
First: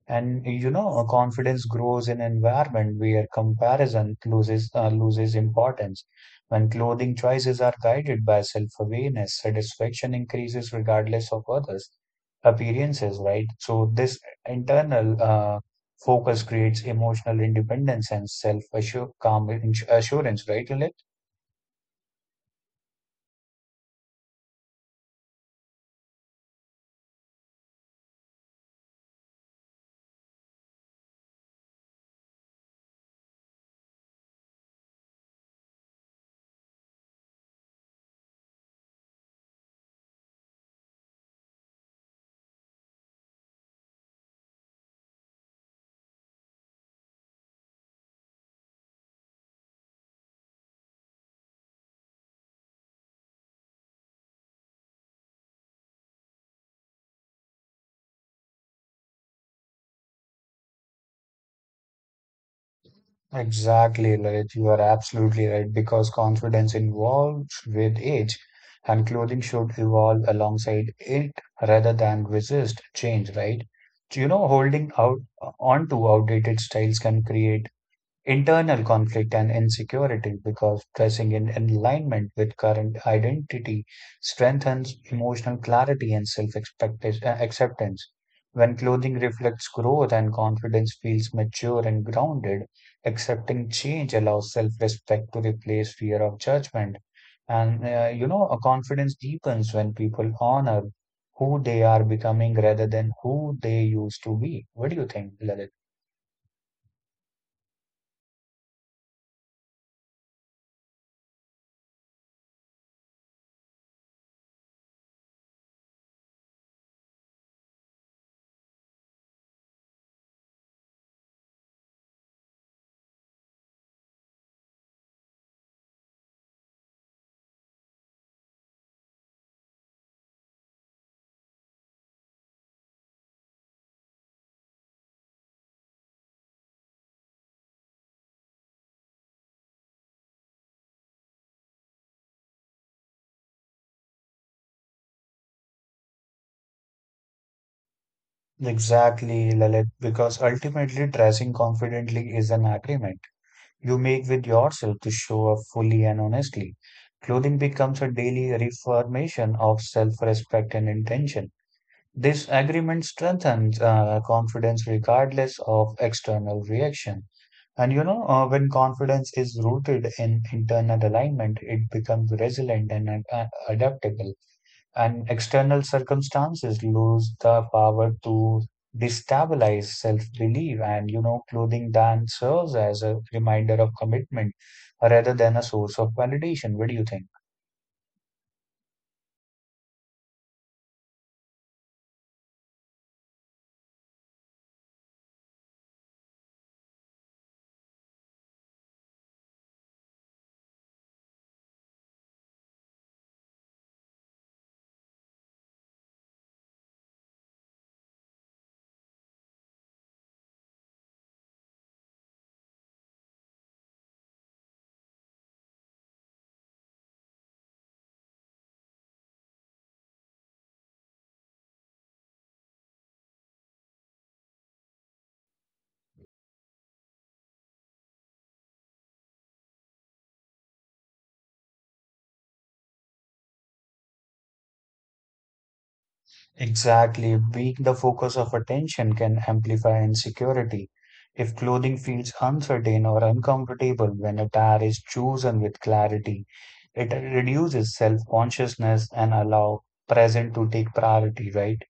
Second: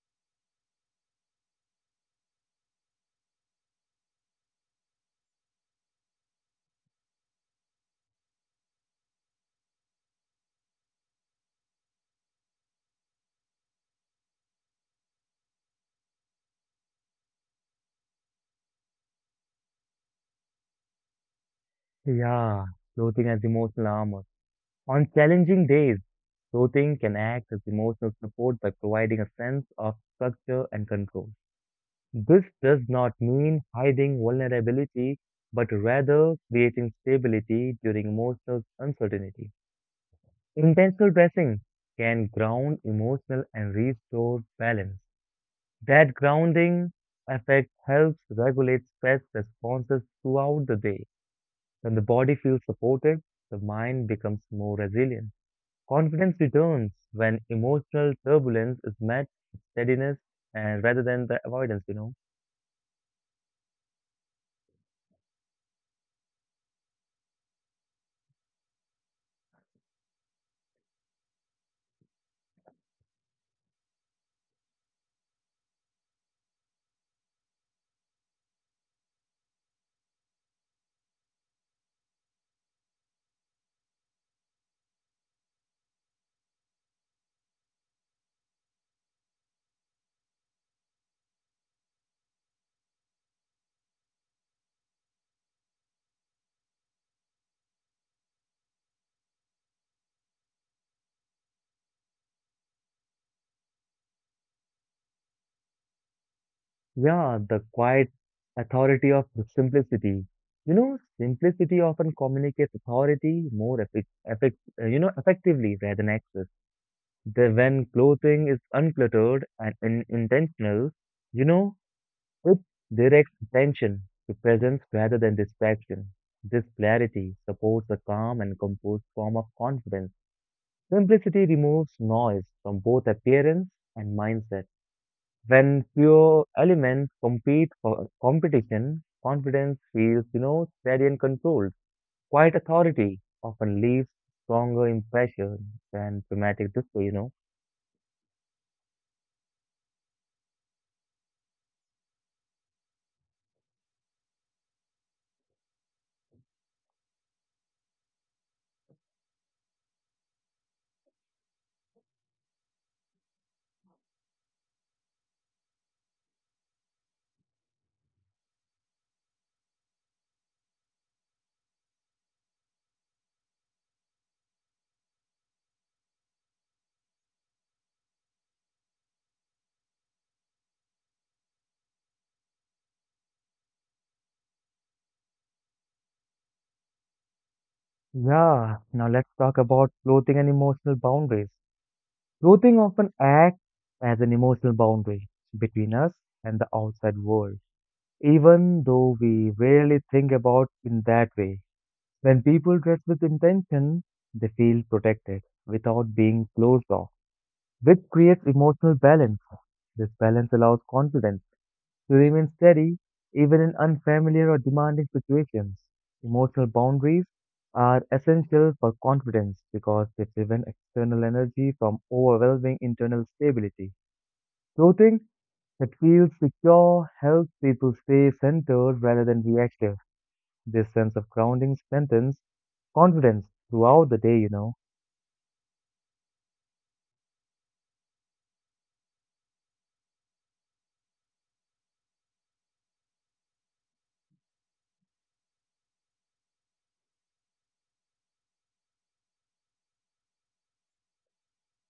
B: And you know, confidence grows in an environment where comparison loses importance. When clothing choices are guided by self-awareness, satisfaction increases regardless of others' appearances, right? So this internal focus creates emotional independence and self-assurance, calm assurance, right, Lily?
A: Yeah, clothing as emotional armor. On challenging days, clothing can act as emotional support by providing a sense of structure and control. This does not mean hiding vulnerability, but rather creating stability during emotional uncertainty. Intentional dressing can ground emotional and restore balance. That grounding effect helps regulate stress responses throughout the day. When the body feels supported, the mind becomes more resilient. Confidence returns when emotional turbulence is met with steadiness and rather than the avoidance.
B: Exactly, Lalit. You are absolutely right because confidence evolves with age, and clothing should evolve alongside it rather than resist change, right? So, you know, holding out onto outdated styles can create internal conflict and insecurity because dressing in alignment with current identity strengthens emotional clarity and self acceptance. When clothing reflects growth and confidence feels mature and grounded, accepting change allows self respect to replace fear of judgment. A confidence deepens when people honor who they are becoming rather than who they used to be. What do you think, Lalit?
A: Yeah, the quiet authority of simplicity. You know, simplicity often communicates authority more effectively rather than access. When clothing is uncluttered and intentional, you know, it directs attention to presence rather than distraction. This clarity supports a calm and composed form of confidence. Simplicity removes noise from both appearance and mindset. When pure elements compete for competition, confidence feels, steady and controlled. Quiet authority often leaves stronger impression than dramatic display.
B: Exactly, Lalit, because ultimately dressing confidently is an agreement you make with yourself to show up fully and honestly. Clothing becomes a daily reformation of self-respect and intention. This agreement strengthens confidence regardless of external reaction. When confidence is rooted in internal alignment, it becomes resilient and adaptable, and external circumstances lose the power to destabilize self-belief, and you know clothing then serves as a reminder of commitment rather than a source of validation. What do you think?
A: Yeah, now let's talk about clothing and emotional boundaries. Clothing often acts as an emotional boundary between us and the outside world, even though we rarely think about in that way. When people dress with intention, they feel protected without being closed off, which creates emotional balance. This balance allows confidence to remain steady even in unfamiliar or demanding situations. Emotional boundaries are essential for confidence because they prevent external energy from overwhelming internal stability. Clothing that feels secure helps people stay centered rather than reactive. This sense of grounding strengthens confidence throughout the day.
B: Exactly, being the focus of attention can amplify insecurity if clothing feels uncertain or uncomfortable. When attire is chosen with clarity, it reduces self-consciousness and allow present to take priority, right?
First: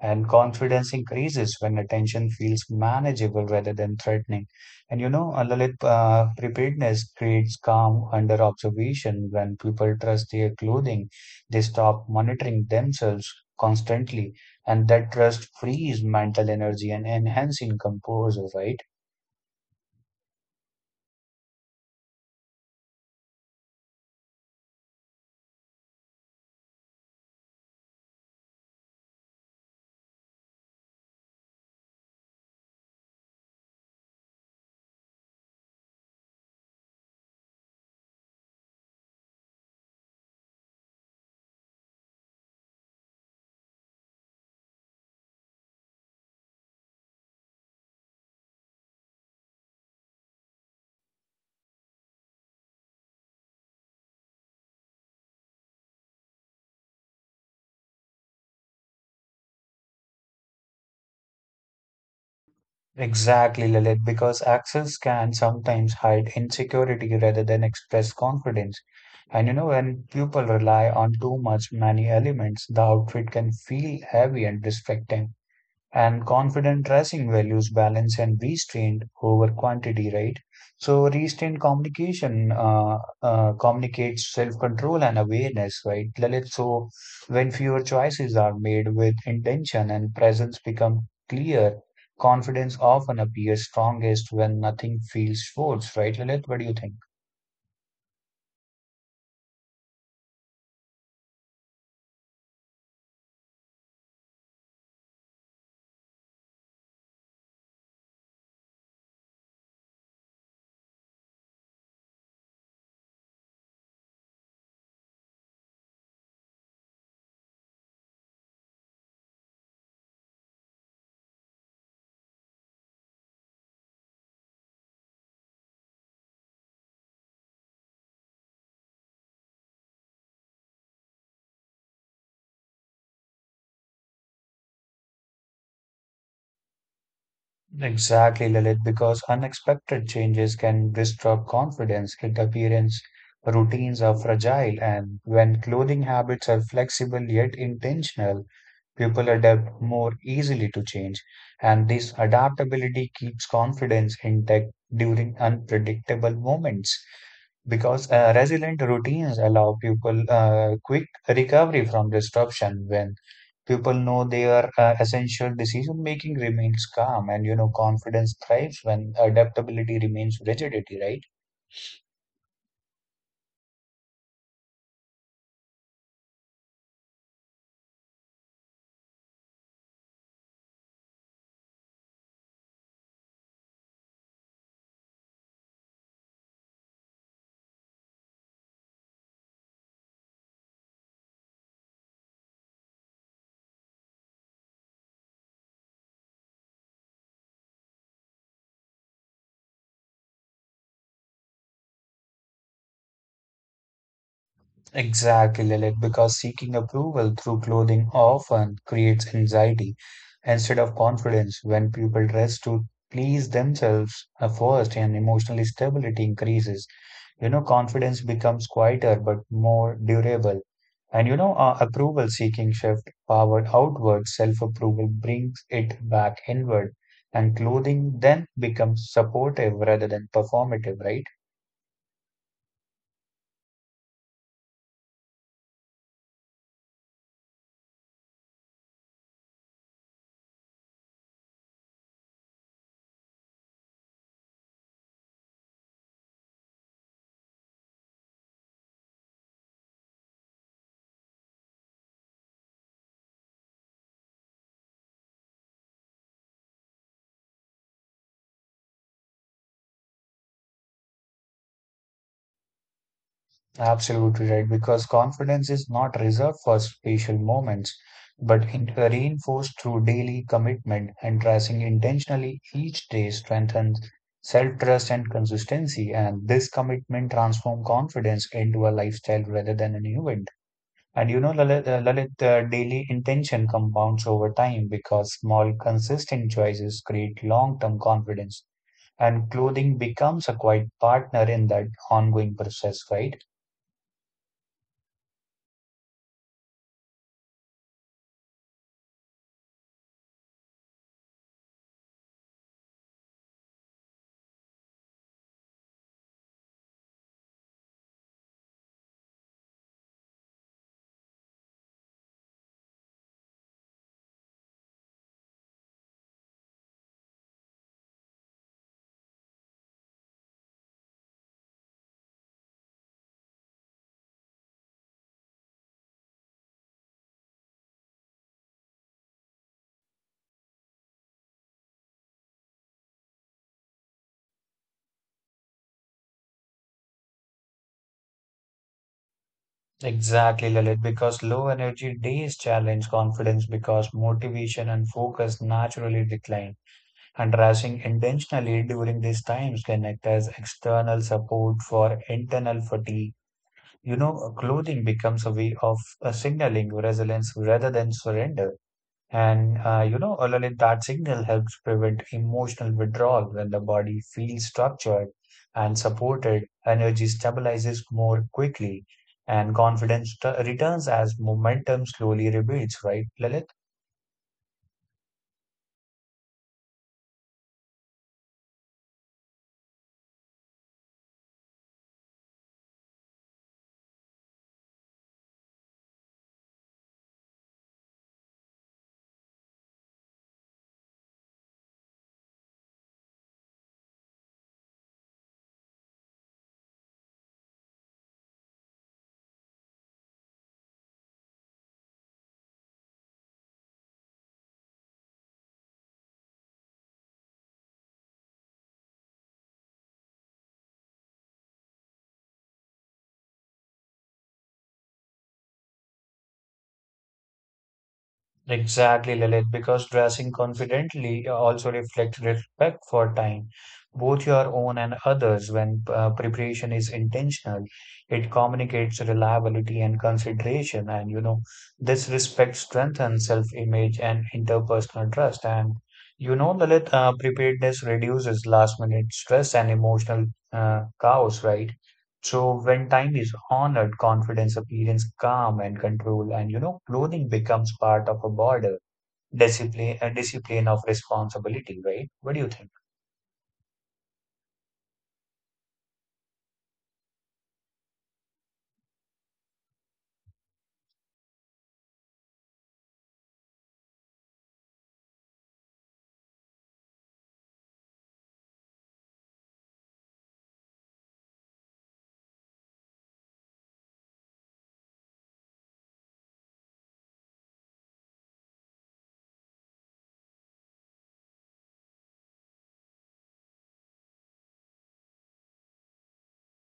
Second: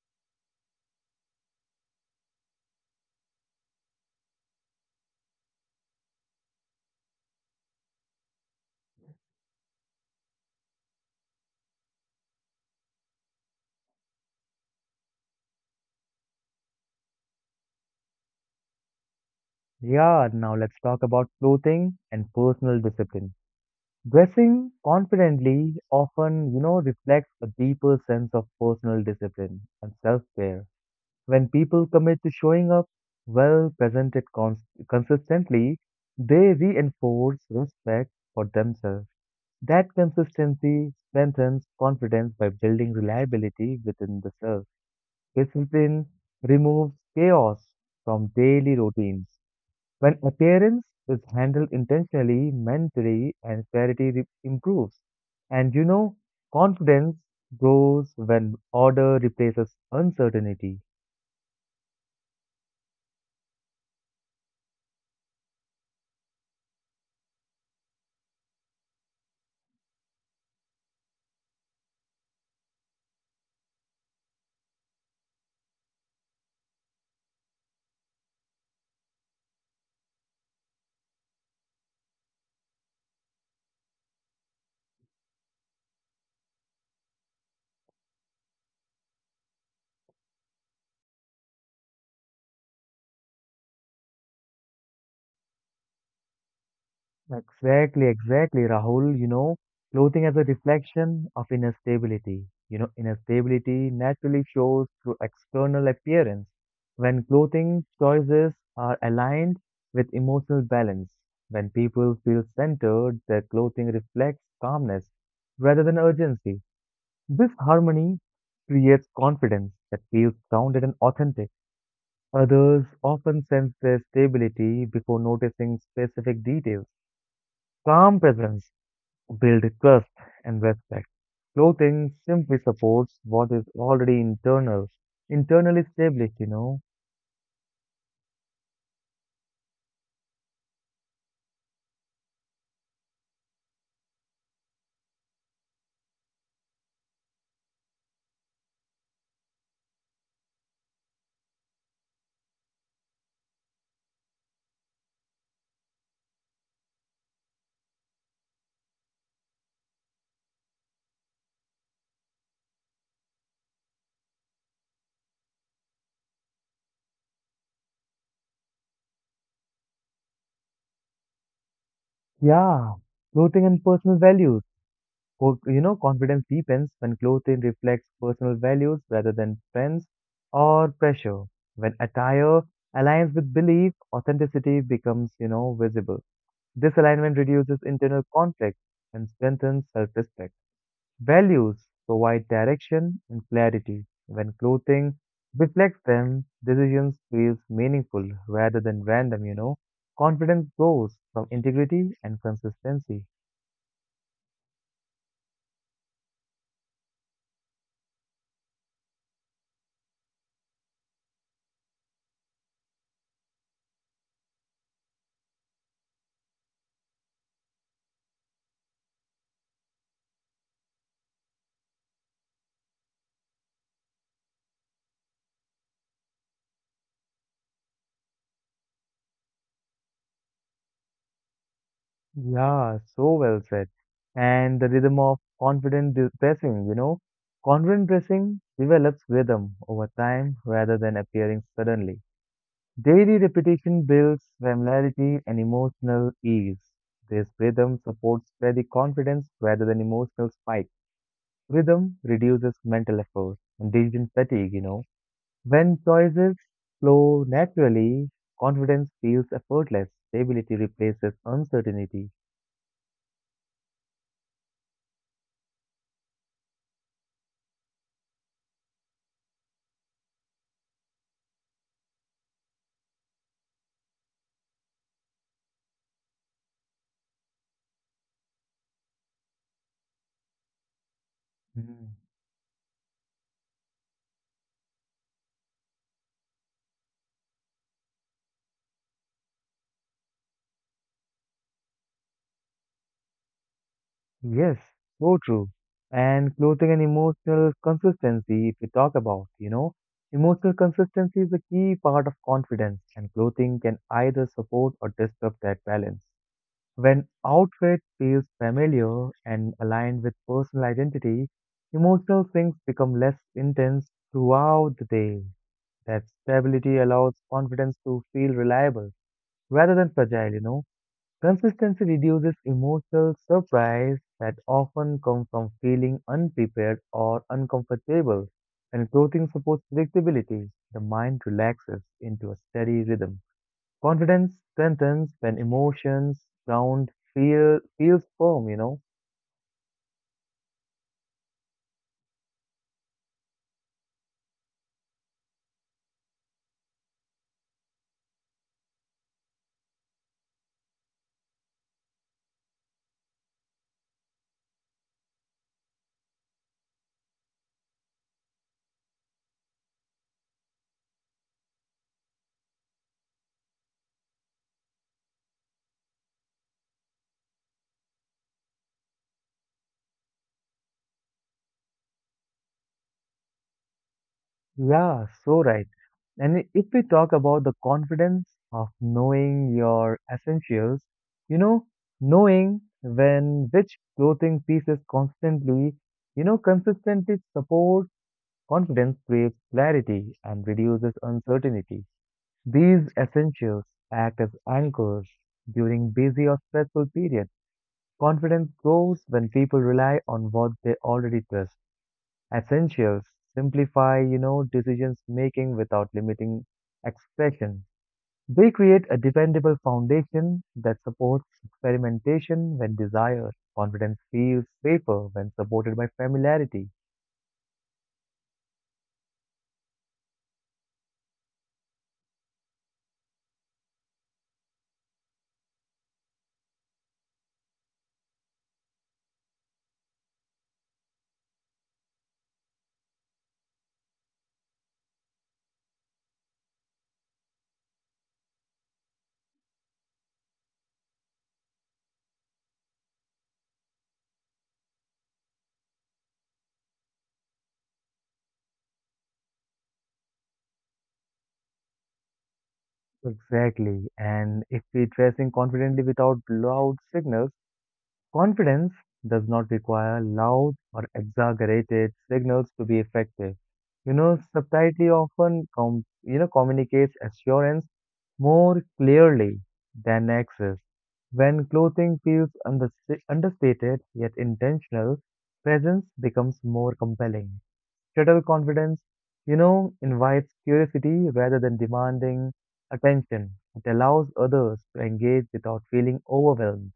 B: And confidence increases when attention feels manageable rather than threatening. And you know, Lalit, Preparedness creates calm under observation. When people trust their clothing, they stop monitoring themselves constantly, and that trust frees mental energy and enhancing composure, right?
A: Yeah, now let's talk about clothing and personal discipline. Dressing confidently often, reflects a deeper sense of personal discipline and self-care. When people commit to showing up well presented consistently, they reinforce respect for themselves. That consistency strengthens confidence by building reliability within the self. Discipline removes chaos from daily routines when appearance is handled intentionally, mentally, and clarity improves. And you know, confidence grows when order replaces uncertainty.
B: Exactly, Lilith, because access can sometimes hide insecurity rather than express confidence. And you know, when people rely on too much many elements, the outfit can feel heavy and distracting, and confident dressing values balance and restraint over quantity, right? So restrained communication communicates self-control and awareness, right, Lalit? So when fewer choices are made with intention and presence become clear, confidence often appears strongest when nothing feels forced, right, Lalit? What do you think?
A: Exactly, exactly, Rahul. You know, clothing as a reflection of inner stability. You know, inner stability naturally shows through external appearance. When clothing choices are aligned with emotional balance, when people feel centered, their clothing reflects calmness rather than urgency. This harmony creates confidence that feels grounded and authentic. Others often sense their stability before noticing specific details. Calm presence build trust and respect. Clothing simply supports what is already internally established.
B: Exactly, Lilith, because unexpected changes can disrupt confidence. It appearance routines are fragile, and when clothing habits are flexible yet intentional, people adapt more easily to change. And this adaptability keeps confidence intact during unpredictable moments because resilient routines allow people quick recovery from disruption when people know their essential decision making remains calm, and you know confidence thrives when adaptability remains rigidity, right?
A: Yeah, clothing and personal values. You know, confidence deepens when clothing reflects personal values rather than trends or pressure. When attire aligns with belief, authenticity becomes, visible. This alignment reduces internal conflict and strengthens self-respect. Values provide direction and clarity. When clothing reflects them, decisions feels meaningful rather than random. Confidence grows from integrity and consistency.
B: Exactly, Lilith, because seeking approval through clothing often creates anxiety instead of confidence. When people dress to please themselves first and emotional stability increases. You know, confidence becomes quieter but more durable. Approval seeking shift powered outward, self approval brings it back inward, and clothing then becomes supportive rather than performative, right?
A: Yeah, so well said. And the rhythm of confident dressing, you know. Confident dressing develops rhythm over time rather than appearing suddenly. Daily repetition builds familiarity and emotional ease. This rhythm supports steady confidence rather than emotional spikes. Rhythm reduces mental effort and decision fatigue. When choices flow naturally, confidence feels effortless. Stability replaces uncertainty.
B: Absolutely right, because confidence is not reserved for special moments, but in- reinforced through daily commitment, and dressing intentionally each day strengthens self-trust and consistency. And this commitment transforms confidence into a lifestyle rather than an event. And you know, Lalit,
A: Hmm.
B: Lalit, The daily intention compounds over time because small, consistent choices create long-term confidence. And clothing becomes a quiet partner in that ongoing process, right?
A: Yes, so true. And clothing and emotional consistency, if we talk about, emotional consistency is a key part of confidence, and clothing can either support or disturb that balance. When outfit feels familiar and aligned with personal identity, emotional swings become less intense throughout the day. That stability allows confidence to feel reliable rather than fragile. Consistency reduces emotional surprise that often comes from feeling unprepared or uncomfortable. When clothing supports predictability, the mind relaxes into a steady rhythm. Confidence strengthens when emotions ground feels firm.
B: Exactly, Lalit, because low energy days challenge confidence because motivation and focus naturally decline. And resting intentionally during these times can act as external support for internal fatigue. You know, clothing becomes a way of signaling resilience rather than surrender. And you know, Ololith, That signal helps prevent emotional withdrawal when the body feels structured and supported. Energy stabilizes more quickly, and confidence returns as momentum slowly rebuilds, right, Lalit?
A: Yeah, so right. And if we talk about the confidence of knowing your essentials, you know, knowing when which clothing pieces consistently support confidence creates clarity and reduces uncertainty. These essentials act as anchors during busy or stressful periods. Confidence grows when people rely on what they already trust. Essentials simplify, decisions making without limiting expression. They create a dependable foundation that supports experimentation when desired. Confidence feels safer when supported by familiarity.
B: Exactly, Lilith, because dressing confidently also reflects respect for time, both your own and others. When preparation is intentional, it communicates reliability and consideration, and you know, this respect strengthens self-image and interpersonal trust. And you know, Lilith, Preparedness reduces last-minute stress and emotional chaos, right? So when time is honored, confidence, appearance, calm and control, and you know, clothing becomes part of a border discipline of responsibility, right? What do you think?
A: Exactly. And if we dressing confidently without loud signals, confidence does not require loud or exaggerated signals to be effective. You know, subtlety often you know communicates assurance more clearly than access. When clothing feels understated yet intentional, presence becomes more compelling. Subtle confidence, you know, invites curiosity rather than demanding attention. It allows others to engage without feeling overwhelmed.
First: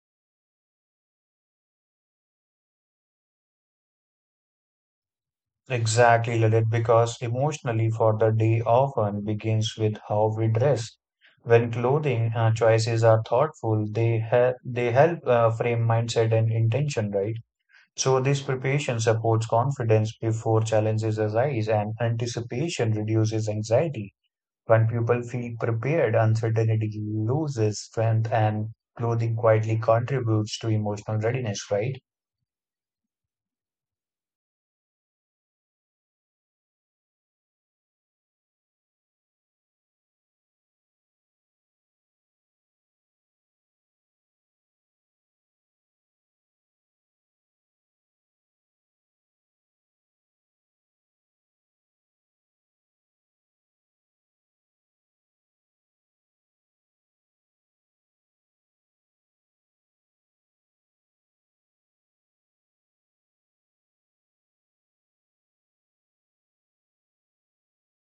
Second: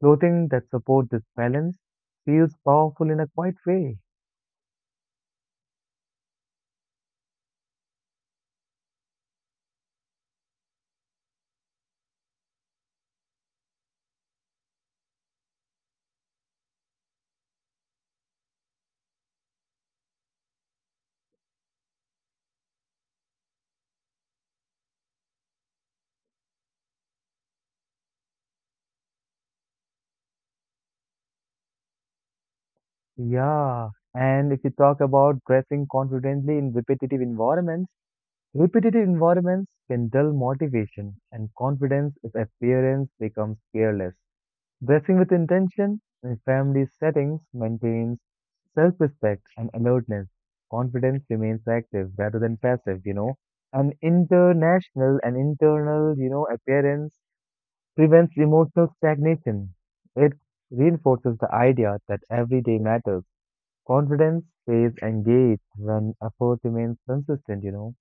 A: Clothing that support this balance feels powerful in a quiet way.
B: Exactly, Lalit, because emotionally for the day often begins with how we dress. When clothing choices are thoughtful, they help frame mindset and intention, right? So this preparation supports confidence before challenges arise, and anticipation reduces anxiety. When people feel prepared, uncertainty loses strength, and clothing quietly contributes to emotional readiness, right?
A: Yeah, and if you talk about dressing confidently in repetitive environments can dull motivation and confidence if appearance becomes careless. Dressing with intention in family settings maintains self-respect and alertness. Confidence remains active rather than passive, you know. An international and internal, you know, appearance prevents emotional stagnation. It reinforces the idea that every day matters. Confidence stays engaged when effort remains consistent, you know.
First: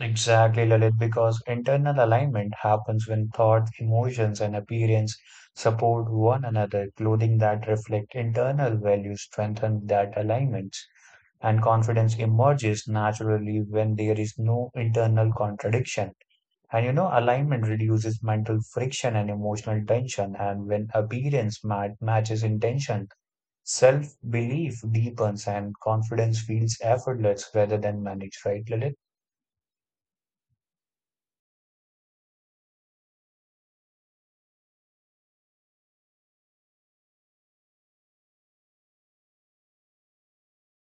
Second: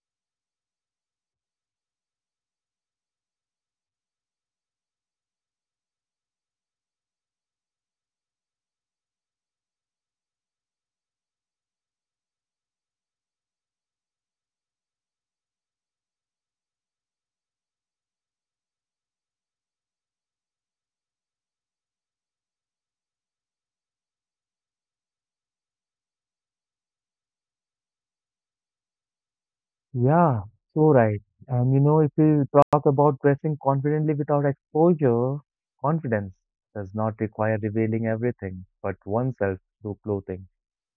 B: Exactly, Lalit, because internal alignment happens when thoughts, emotions, and appearance support one another. Clothing that reflect internal values strengthen that alignment, and confidence emerges naturally when there is no internal contradiction. And you know, alignment reduces mental friction and emotional tension. And when appearance matches intention, self belief deepens and confidence feels effortless rather than managed, right, Lilith?
A: Yeah, so right. And you know, if we talk about dressing confidently without exposure, confidence does not require revealing everything but oneself through clothing.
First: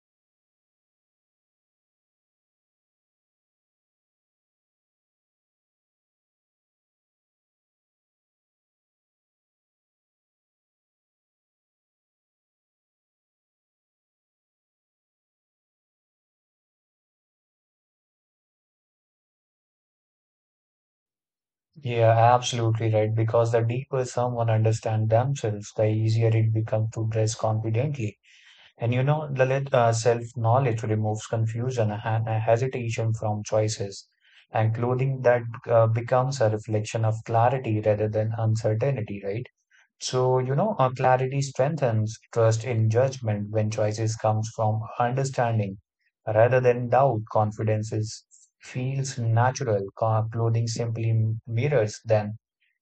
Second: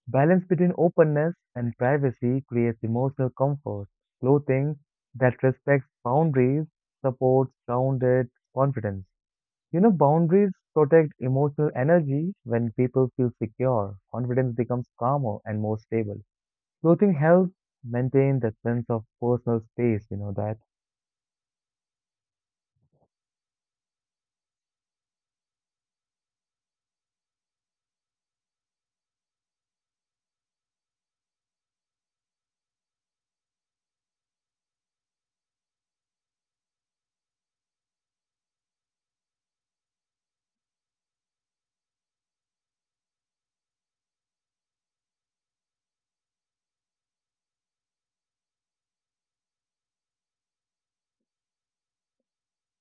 A: Balance between openness and privacy creates emotional comfort. Clothing that respects boundaries supports grounded confidence. You know, boundaries protect emotional energy when people feel secure. Confidence becomes calmer and more stable. Clothing helps maintain that sense of personal space, you know, that,
B: Yeah, absolutely right. Because the deeper someone understands themselves, the easier it becomes to dress confidently. And you know, Lalit, Self-knowledge removes confusion and hesitation from choices, and clothing that becomes a reflection of clarity rather than uncertainty, right? So, clarity strengthens trust in judgment when choices comes from understanding rather than doubt. Confidence feels natural. Clothing simply mirrors than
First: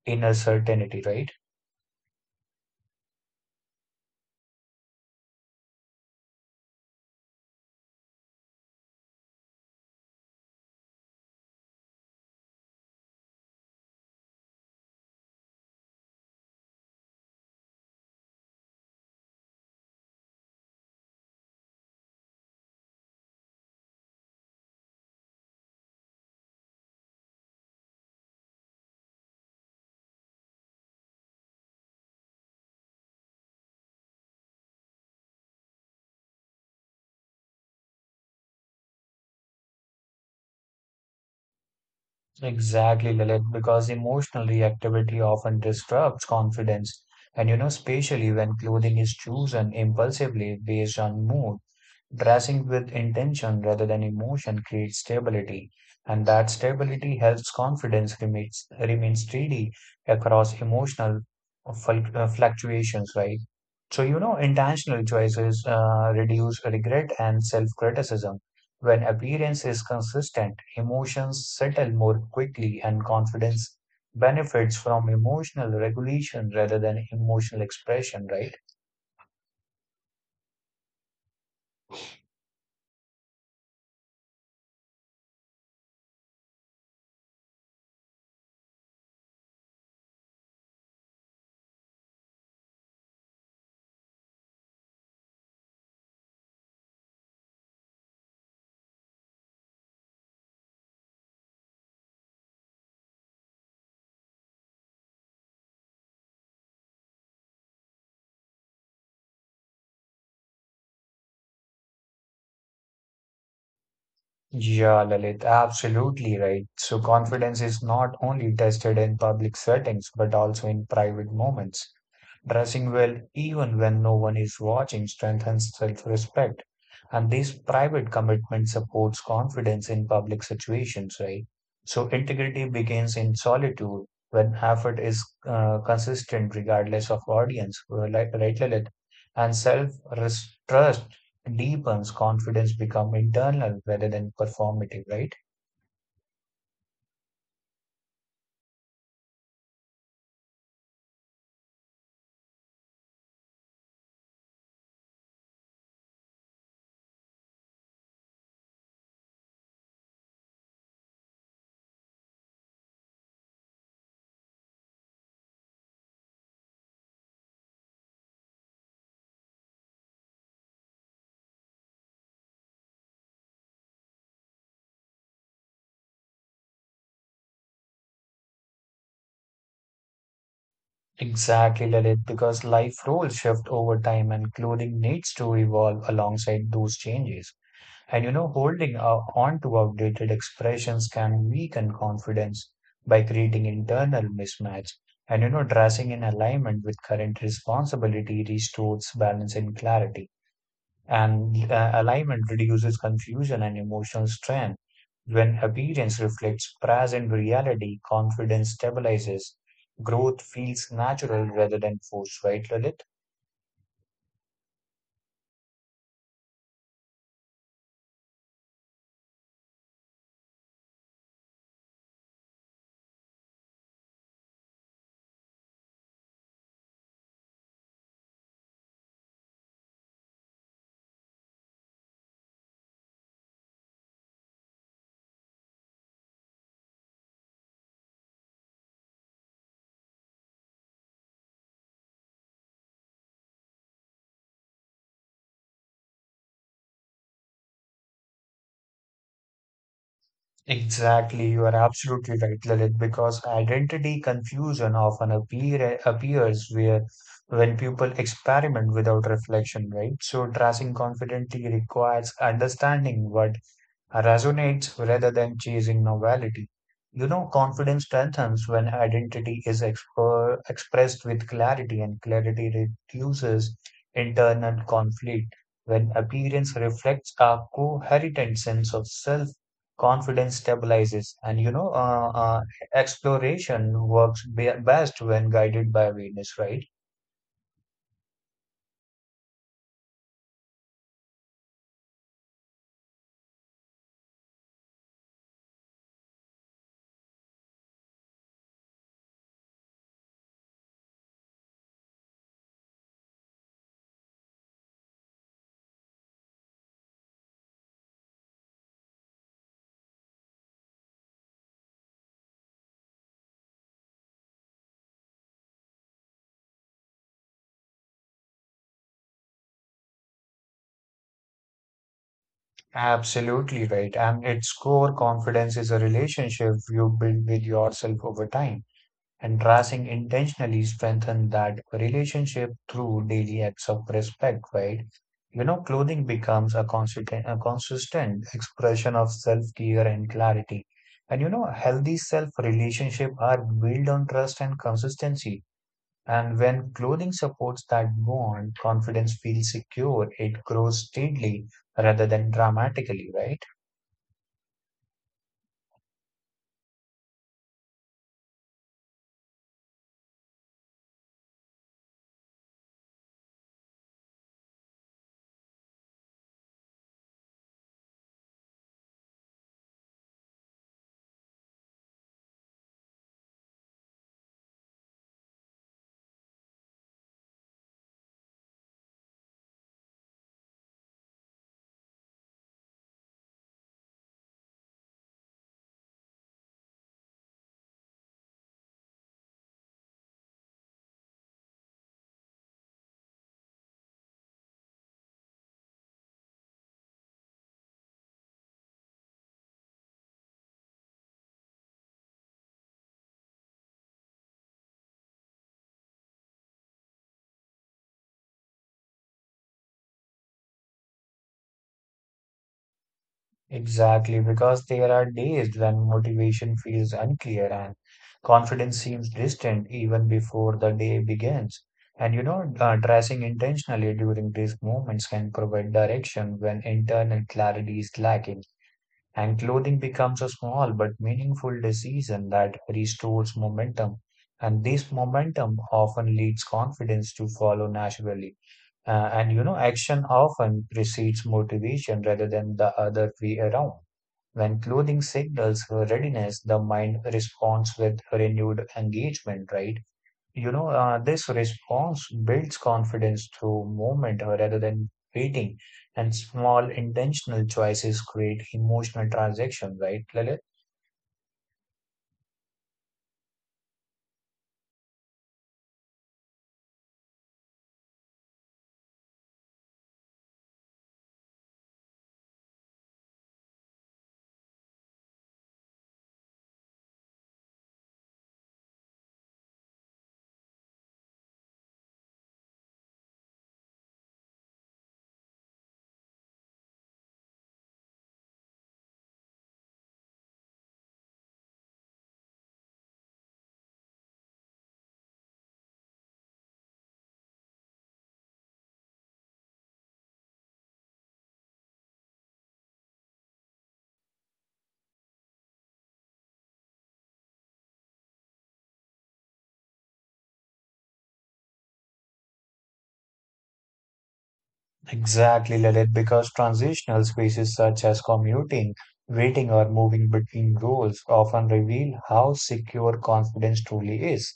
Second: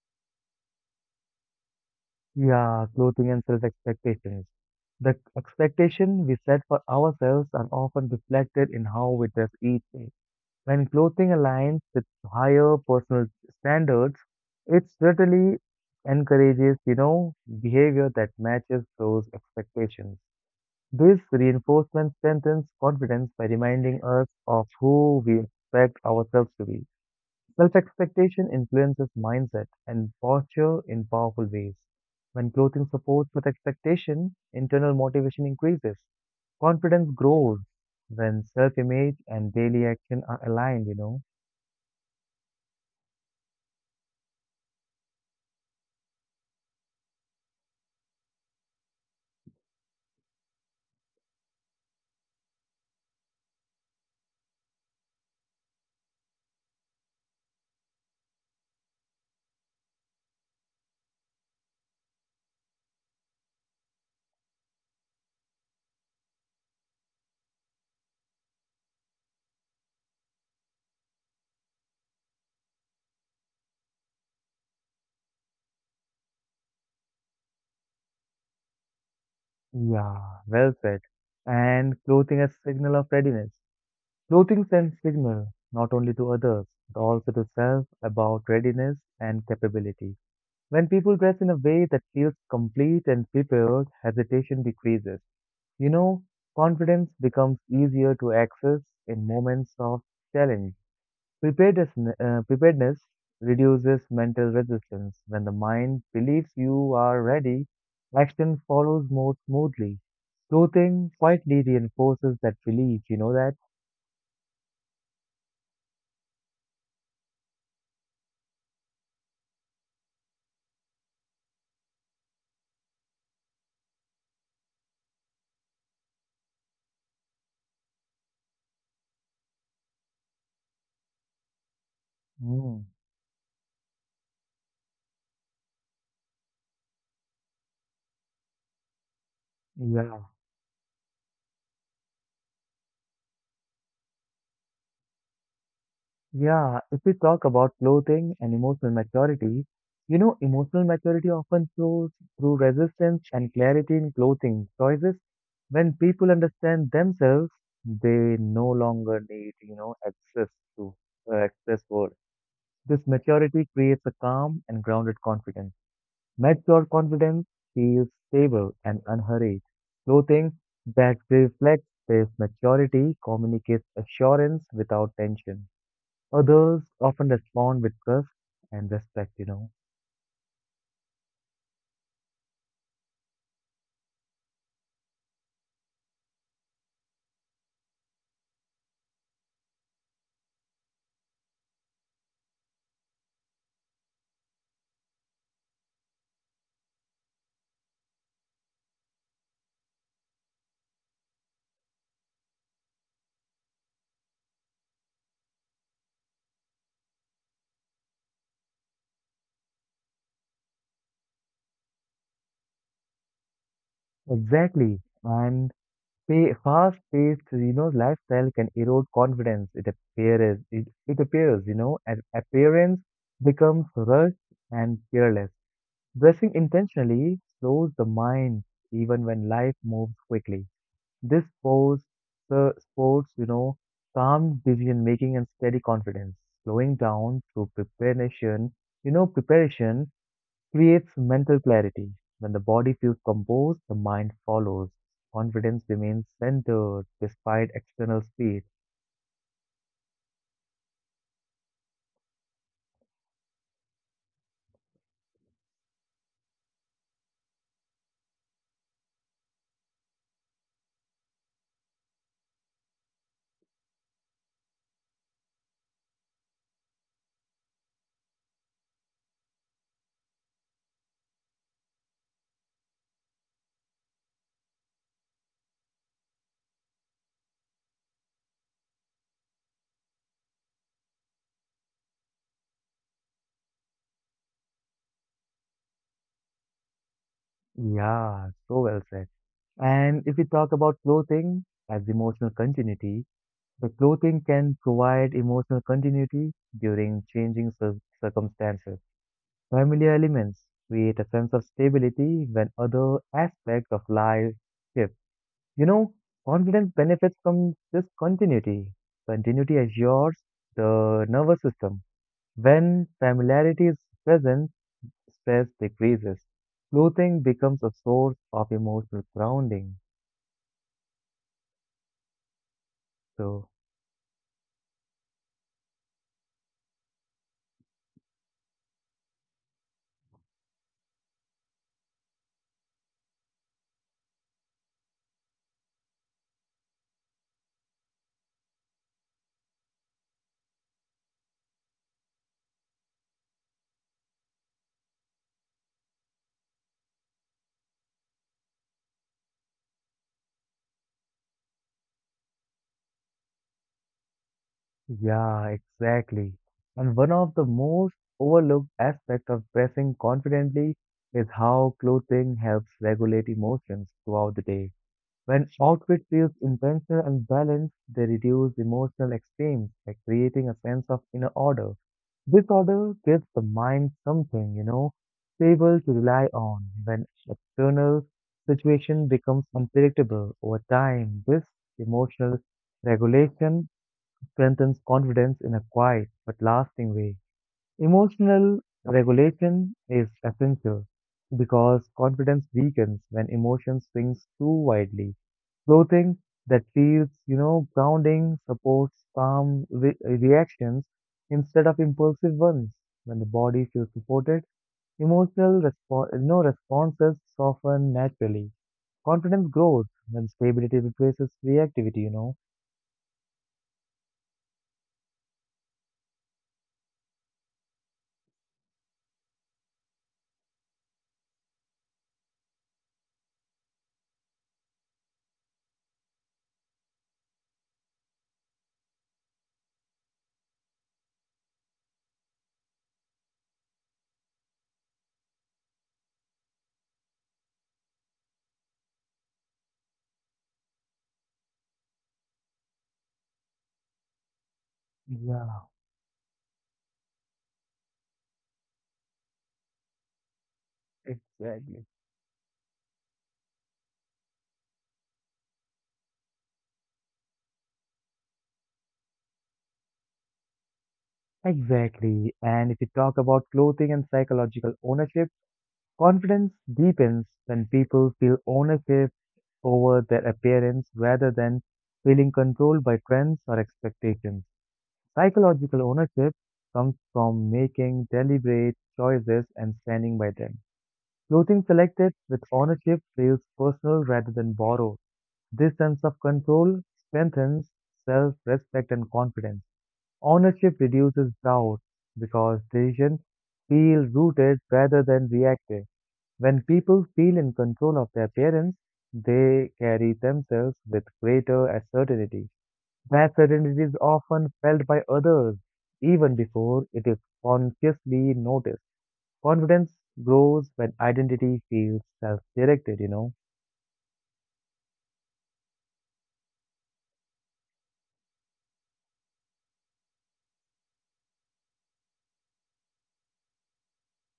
B: inner certainty, right?
A: yeah, clothing and self expectations. The expectation we set for ourselves are often reflected in how we dress each day. When clothing aligns with higher personal standards, it certainly encourages, you know, behavior that matches those expectations. This reinforcement strengthens confidence by reminding us of who we expect ourselves to be. Self expectation influences mindset and posture in powerful ways. When clothing supports with expectation, internal motivation increases. Confidence grows when self image and daily action are aligned, you know.
B: Exactly, Lalit, because emotional reactivity often disrupts confidence. And you know, especially when clothing is chosen impulsively based on mood, dressing with intention rather than emotion creates stability. And that stability helps confidence remain steady across emotional fluctuations, right? So, you know, intentional choices reduce regret and self criticism. When appearance is consistent, emotions settle more quickly, and confidence benefits from emotional regulation rather than emotional expression, right?
A: Yeah, well said. And clothing as signal of readiness. Clothing sends signal not only to others but also to self about readiness and capability. When people dress in a way that feels complete and prepared, hesitation decreases. You know, confidence becomes easier to access in moments of challenge. Preparedness, preparedness reduces mental resistance. When the mind believes you are ready, action follows more smoothly. Clothing quietly reinforces that belief, you know that?
B: Yeah, Lalit, absolutely right. So, confidence is not only tested in public settings but also in private moments. Dressing well, even when no one is watching, strengthens self-respect. And this private commitment supports confidence in public situations, right? So integrity
A: Mm,
B: begins in solitude when effort is consistent regardless of audience, like, right, Lilith? And
A: yeah.
B: self-trust deepens, confidence become internal rather than performative, right?
A: Yeah, if we talk about clothing and emotional maturity, you know, emotional maturity often flows through resistance and clarity in clothing choices. When people understand themselves, they no longer need, you know, access to excess words. This maturity creates a calm and grounded confidence. Mature confidence feels stable and unhurried. Clothing that reflects this maturity communicates assurance without tension. Others often respond with trust and respect, you know.
B: Exactly, Lalit, because life roles shift over time and clothing needs to evolve alongside those changes. And you know, holding on to outdated expressions can weaken confidence by creating internal mismatch. And you know, dressing in alignment with current responsibility restores balance and clarity. And alignment reduces confusion and emotional strain. When appearance reflects present reality, confidence stabilizes. Growth feels natural rather than forced, right, Lalit?
A: Exactly. And pay, fast-paced, you know, lifestyle can erode confidence. It appears, it appears, you know, and appearance becomes rushed and careless. Dressing intentionally slows the mind even when life moves quickly. This force, sports, you know, calm decision making and steady confidence. Slowing down through preparation, you know, preparation creates mental clarity. When the body feels composed, the mind follows. Confidence remains centered despite external speed.
B: Exactly, you are absolutely right, Lalit, because identity confusion often appears where when people experiment without reflection, right? So dressing confidently requires understanding what resonates rather than chasing novelty. You know, confidence strengthens when identity is expressed with clarity, and clarity reduces internal conflict. When appearance reflects a coherent sense of self, confidence stabilizes. And you know, exploration works best when guided by awareness, right?
A: Yeah, so well said. And if we talk about clothing as emotional continuity, the clothing can provide emotional continuity during changing circumstances. Familiar elements create a sense of stability when other aspects of life shift. You know, confidence benefits from this continuity. Continuity assures the nervous system. When familiarity is present, stress decreases. Clothing becomes a source of emotional grounding. So,
B: Absolutely right. And its core confidence is a relationship you build with yourself over time. And tracing intentionally strengthen that relationship through daily acts of respect, right? You know, clothing becomes a consistent expression of self-care and clarity. And you know, healthy self relationship are built on trust and consistency. And when clothing supports that bond, confidence feels secure. It grows steadily rather than dramatically, right?
A: yeah, exactly. And one of the most overlooked aspects of dressing confidently is how clothing helps regulate emotions throughout the day. When outfit feels intentional and balanced, they reduce emotional extremes by creating a sense of inner order. This order gives the mind something, you know, stable to rely on when external situation becomes unpredictable over time. This emotional regulation strengthens confidence in a quiet but lasting way. Emotional regulation is essential because confidence weakens when emotion swings too widely. Clothing that feels, you know, grounding supports calm reactions instead of impulsive ones. When the body feels supported, emotional you know, responses soften naturally. Confidence grows when stability replaces reactivity, you know.
B: Exactly, because there are days when motivation feels unclear and confidence seems distant even before the day begins. And you know, dressing intentionally during these moments can provide direction when internal clarity is lacking. And clothing becomes a small but meaningful decision that restores momentum. And this momentum often leads confidence to follow naturally. And you know, action often precedes motivation rather than the other way around. When clothing signals
A: Yeah,
B: her readiness, the mind responds with renewed engagement, right? You know, this
A: exactly.
B: response builds confidence through movement rather than waiting, and small intentional choices create emotional transaction, right, Lalit?
A: Exactly. And if you talk about clothing and psychological ownership, confidence deepens when people feel ownership over their appearance rather than feeling controlled by trends or expectations. Psychological ownership comes from making deliberate choices and standing by them. Clothing selected with ownership feels personal rather than borrowed. This sense of control strengthens self respect and confidence. Ownership reduces doubt because decisions feel rooted rather than reactive. When people feel in control of their parents, they carry themselves with greater certainty. That certainty is often felt by others even before it is consciously noticed. Confidence grows when identity feels self directed, you know.
B: Exactly, Lalit, because transitional spaces such as commuting, waiting, or moving between roles often reveal how secure confidence truly is.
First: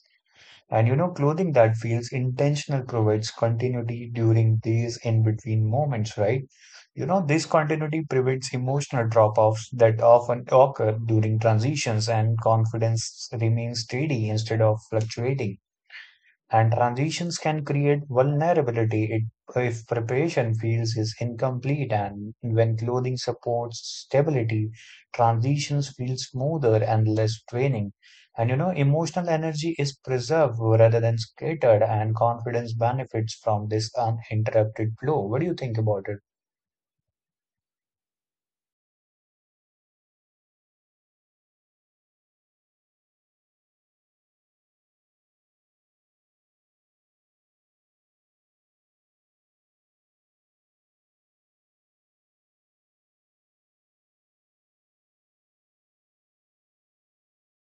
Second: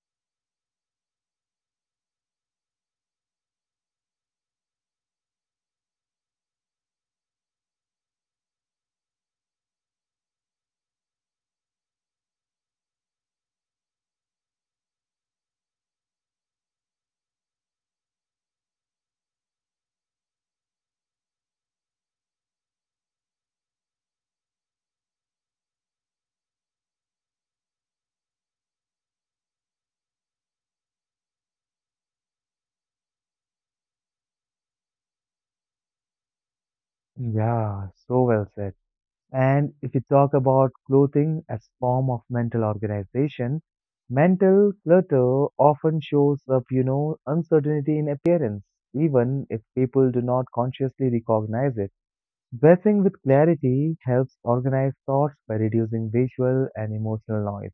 B: And you know, clothing that feels intentional provides continuity during these in-between moments, right? You know, this continuity prevents emotional drop-offs that often occur during transitions, and confidence remains steady instead of fluctuating, and transitions can create vulnerability if preparation feels is incomplete, and when clothing supports stability, transitions feel smoother and less draining, and you know, emotional energy is preserved rather than scattered, and confidence benefits from this uninterrupted flow. What do you think about it?
A: Yeah, so well said. And if we talk about clothing as form of mental organization, mental clutter often shows up, you know, uncertainty in appearance, even if people do not consciously recognize it. Dressing with clarity helps organize thoughts by reducing visual and emotional noise.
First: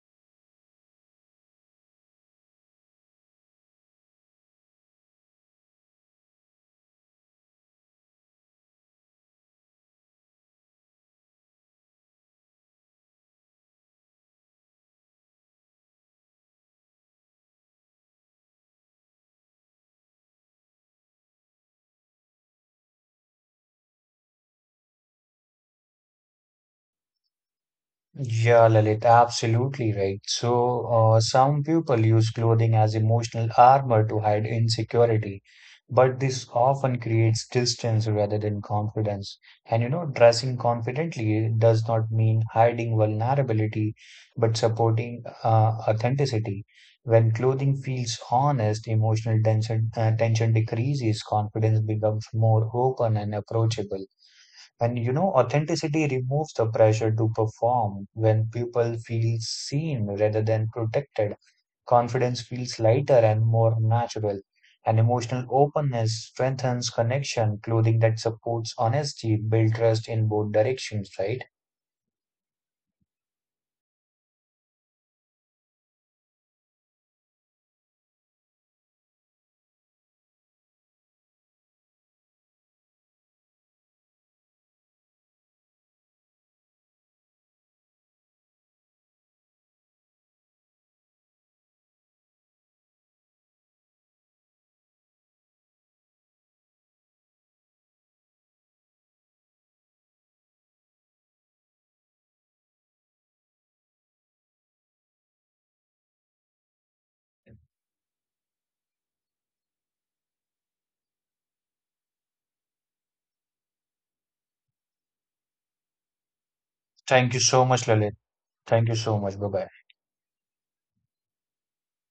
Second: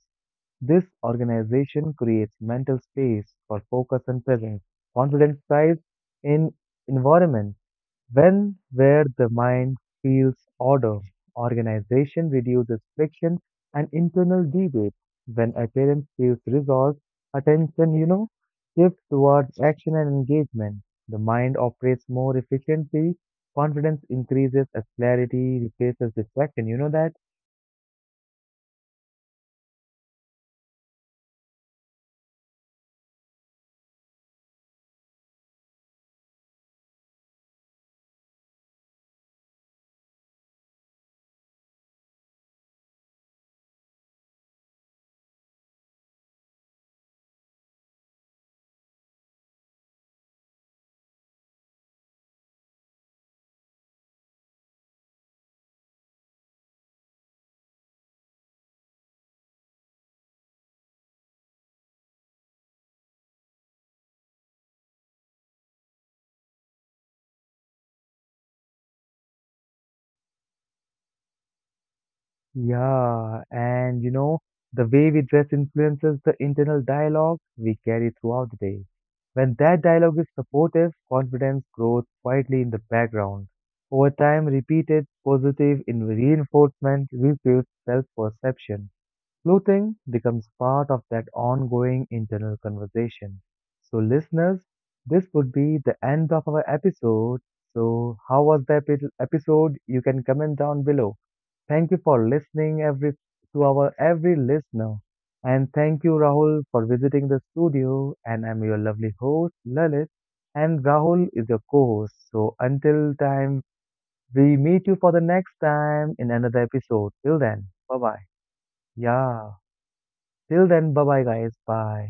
A: This organization creates mental space for focus and presence. Confidence thrives in environment when where the mind feels order, organization reduces friction and internal debate. When appearance feels resolved, attention, you know, shifts towards action and engagement. The mind operates more efficiently, confidence increases as clarity replaces distraction. You know that?
B: Yeah, Lalit, absolutely right. So, some people use clothing as emotional armor to hide insecurity, but this often creates distance rather than confidence. And you know, dressing confidently does not mean hiding vulnerability, but supporting authenticity. When clothing feels honest, tension decreases, confidence becomes more open and approachable. And you know, authenticity removes the pressure to perform when people feel seen rather than protected. Confidence feels lighter and more natural. And emotional openness strengthens connection. Clothing that supports honesty builds trust in both directions, right?
A: Yeah, and you know, the way we dress influences the internal dialogue we carry throughout the day. When that dialogue is supportive, confidence grows quietly in the background. Over time, repeated positive in reinforcement rebuilds self-perception. Clothing becomes part of that ongoing internal conversation. So, listeners, this would be the end of our episode. So, how was the episode? You can comment down below. Thank you for listening every to our every listener. And thank you Rahul for visiting the studio, and I'm your lovely host Lalit, and Rahul is your co-host. So until time we meet you for the next time in another episode.
B: Thank you
A: Till
B: so
A: then,
B: much,
A: bye
B: Lalit.
A: bye.
B: Thank you so much. Bye
A: Yeah.
B: bye.
A: Till then, bye bye guys. Bye.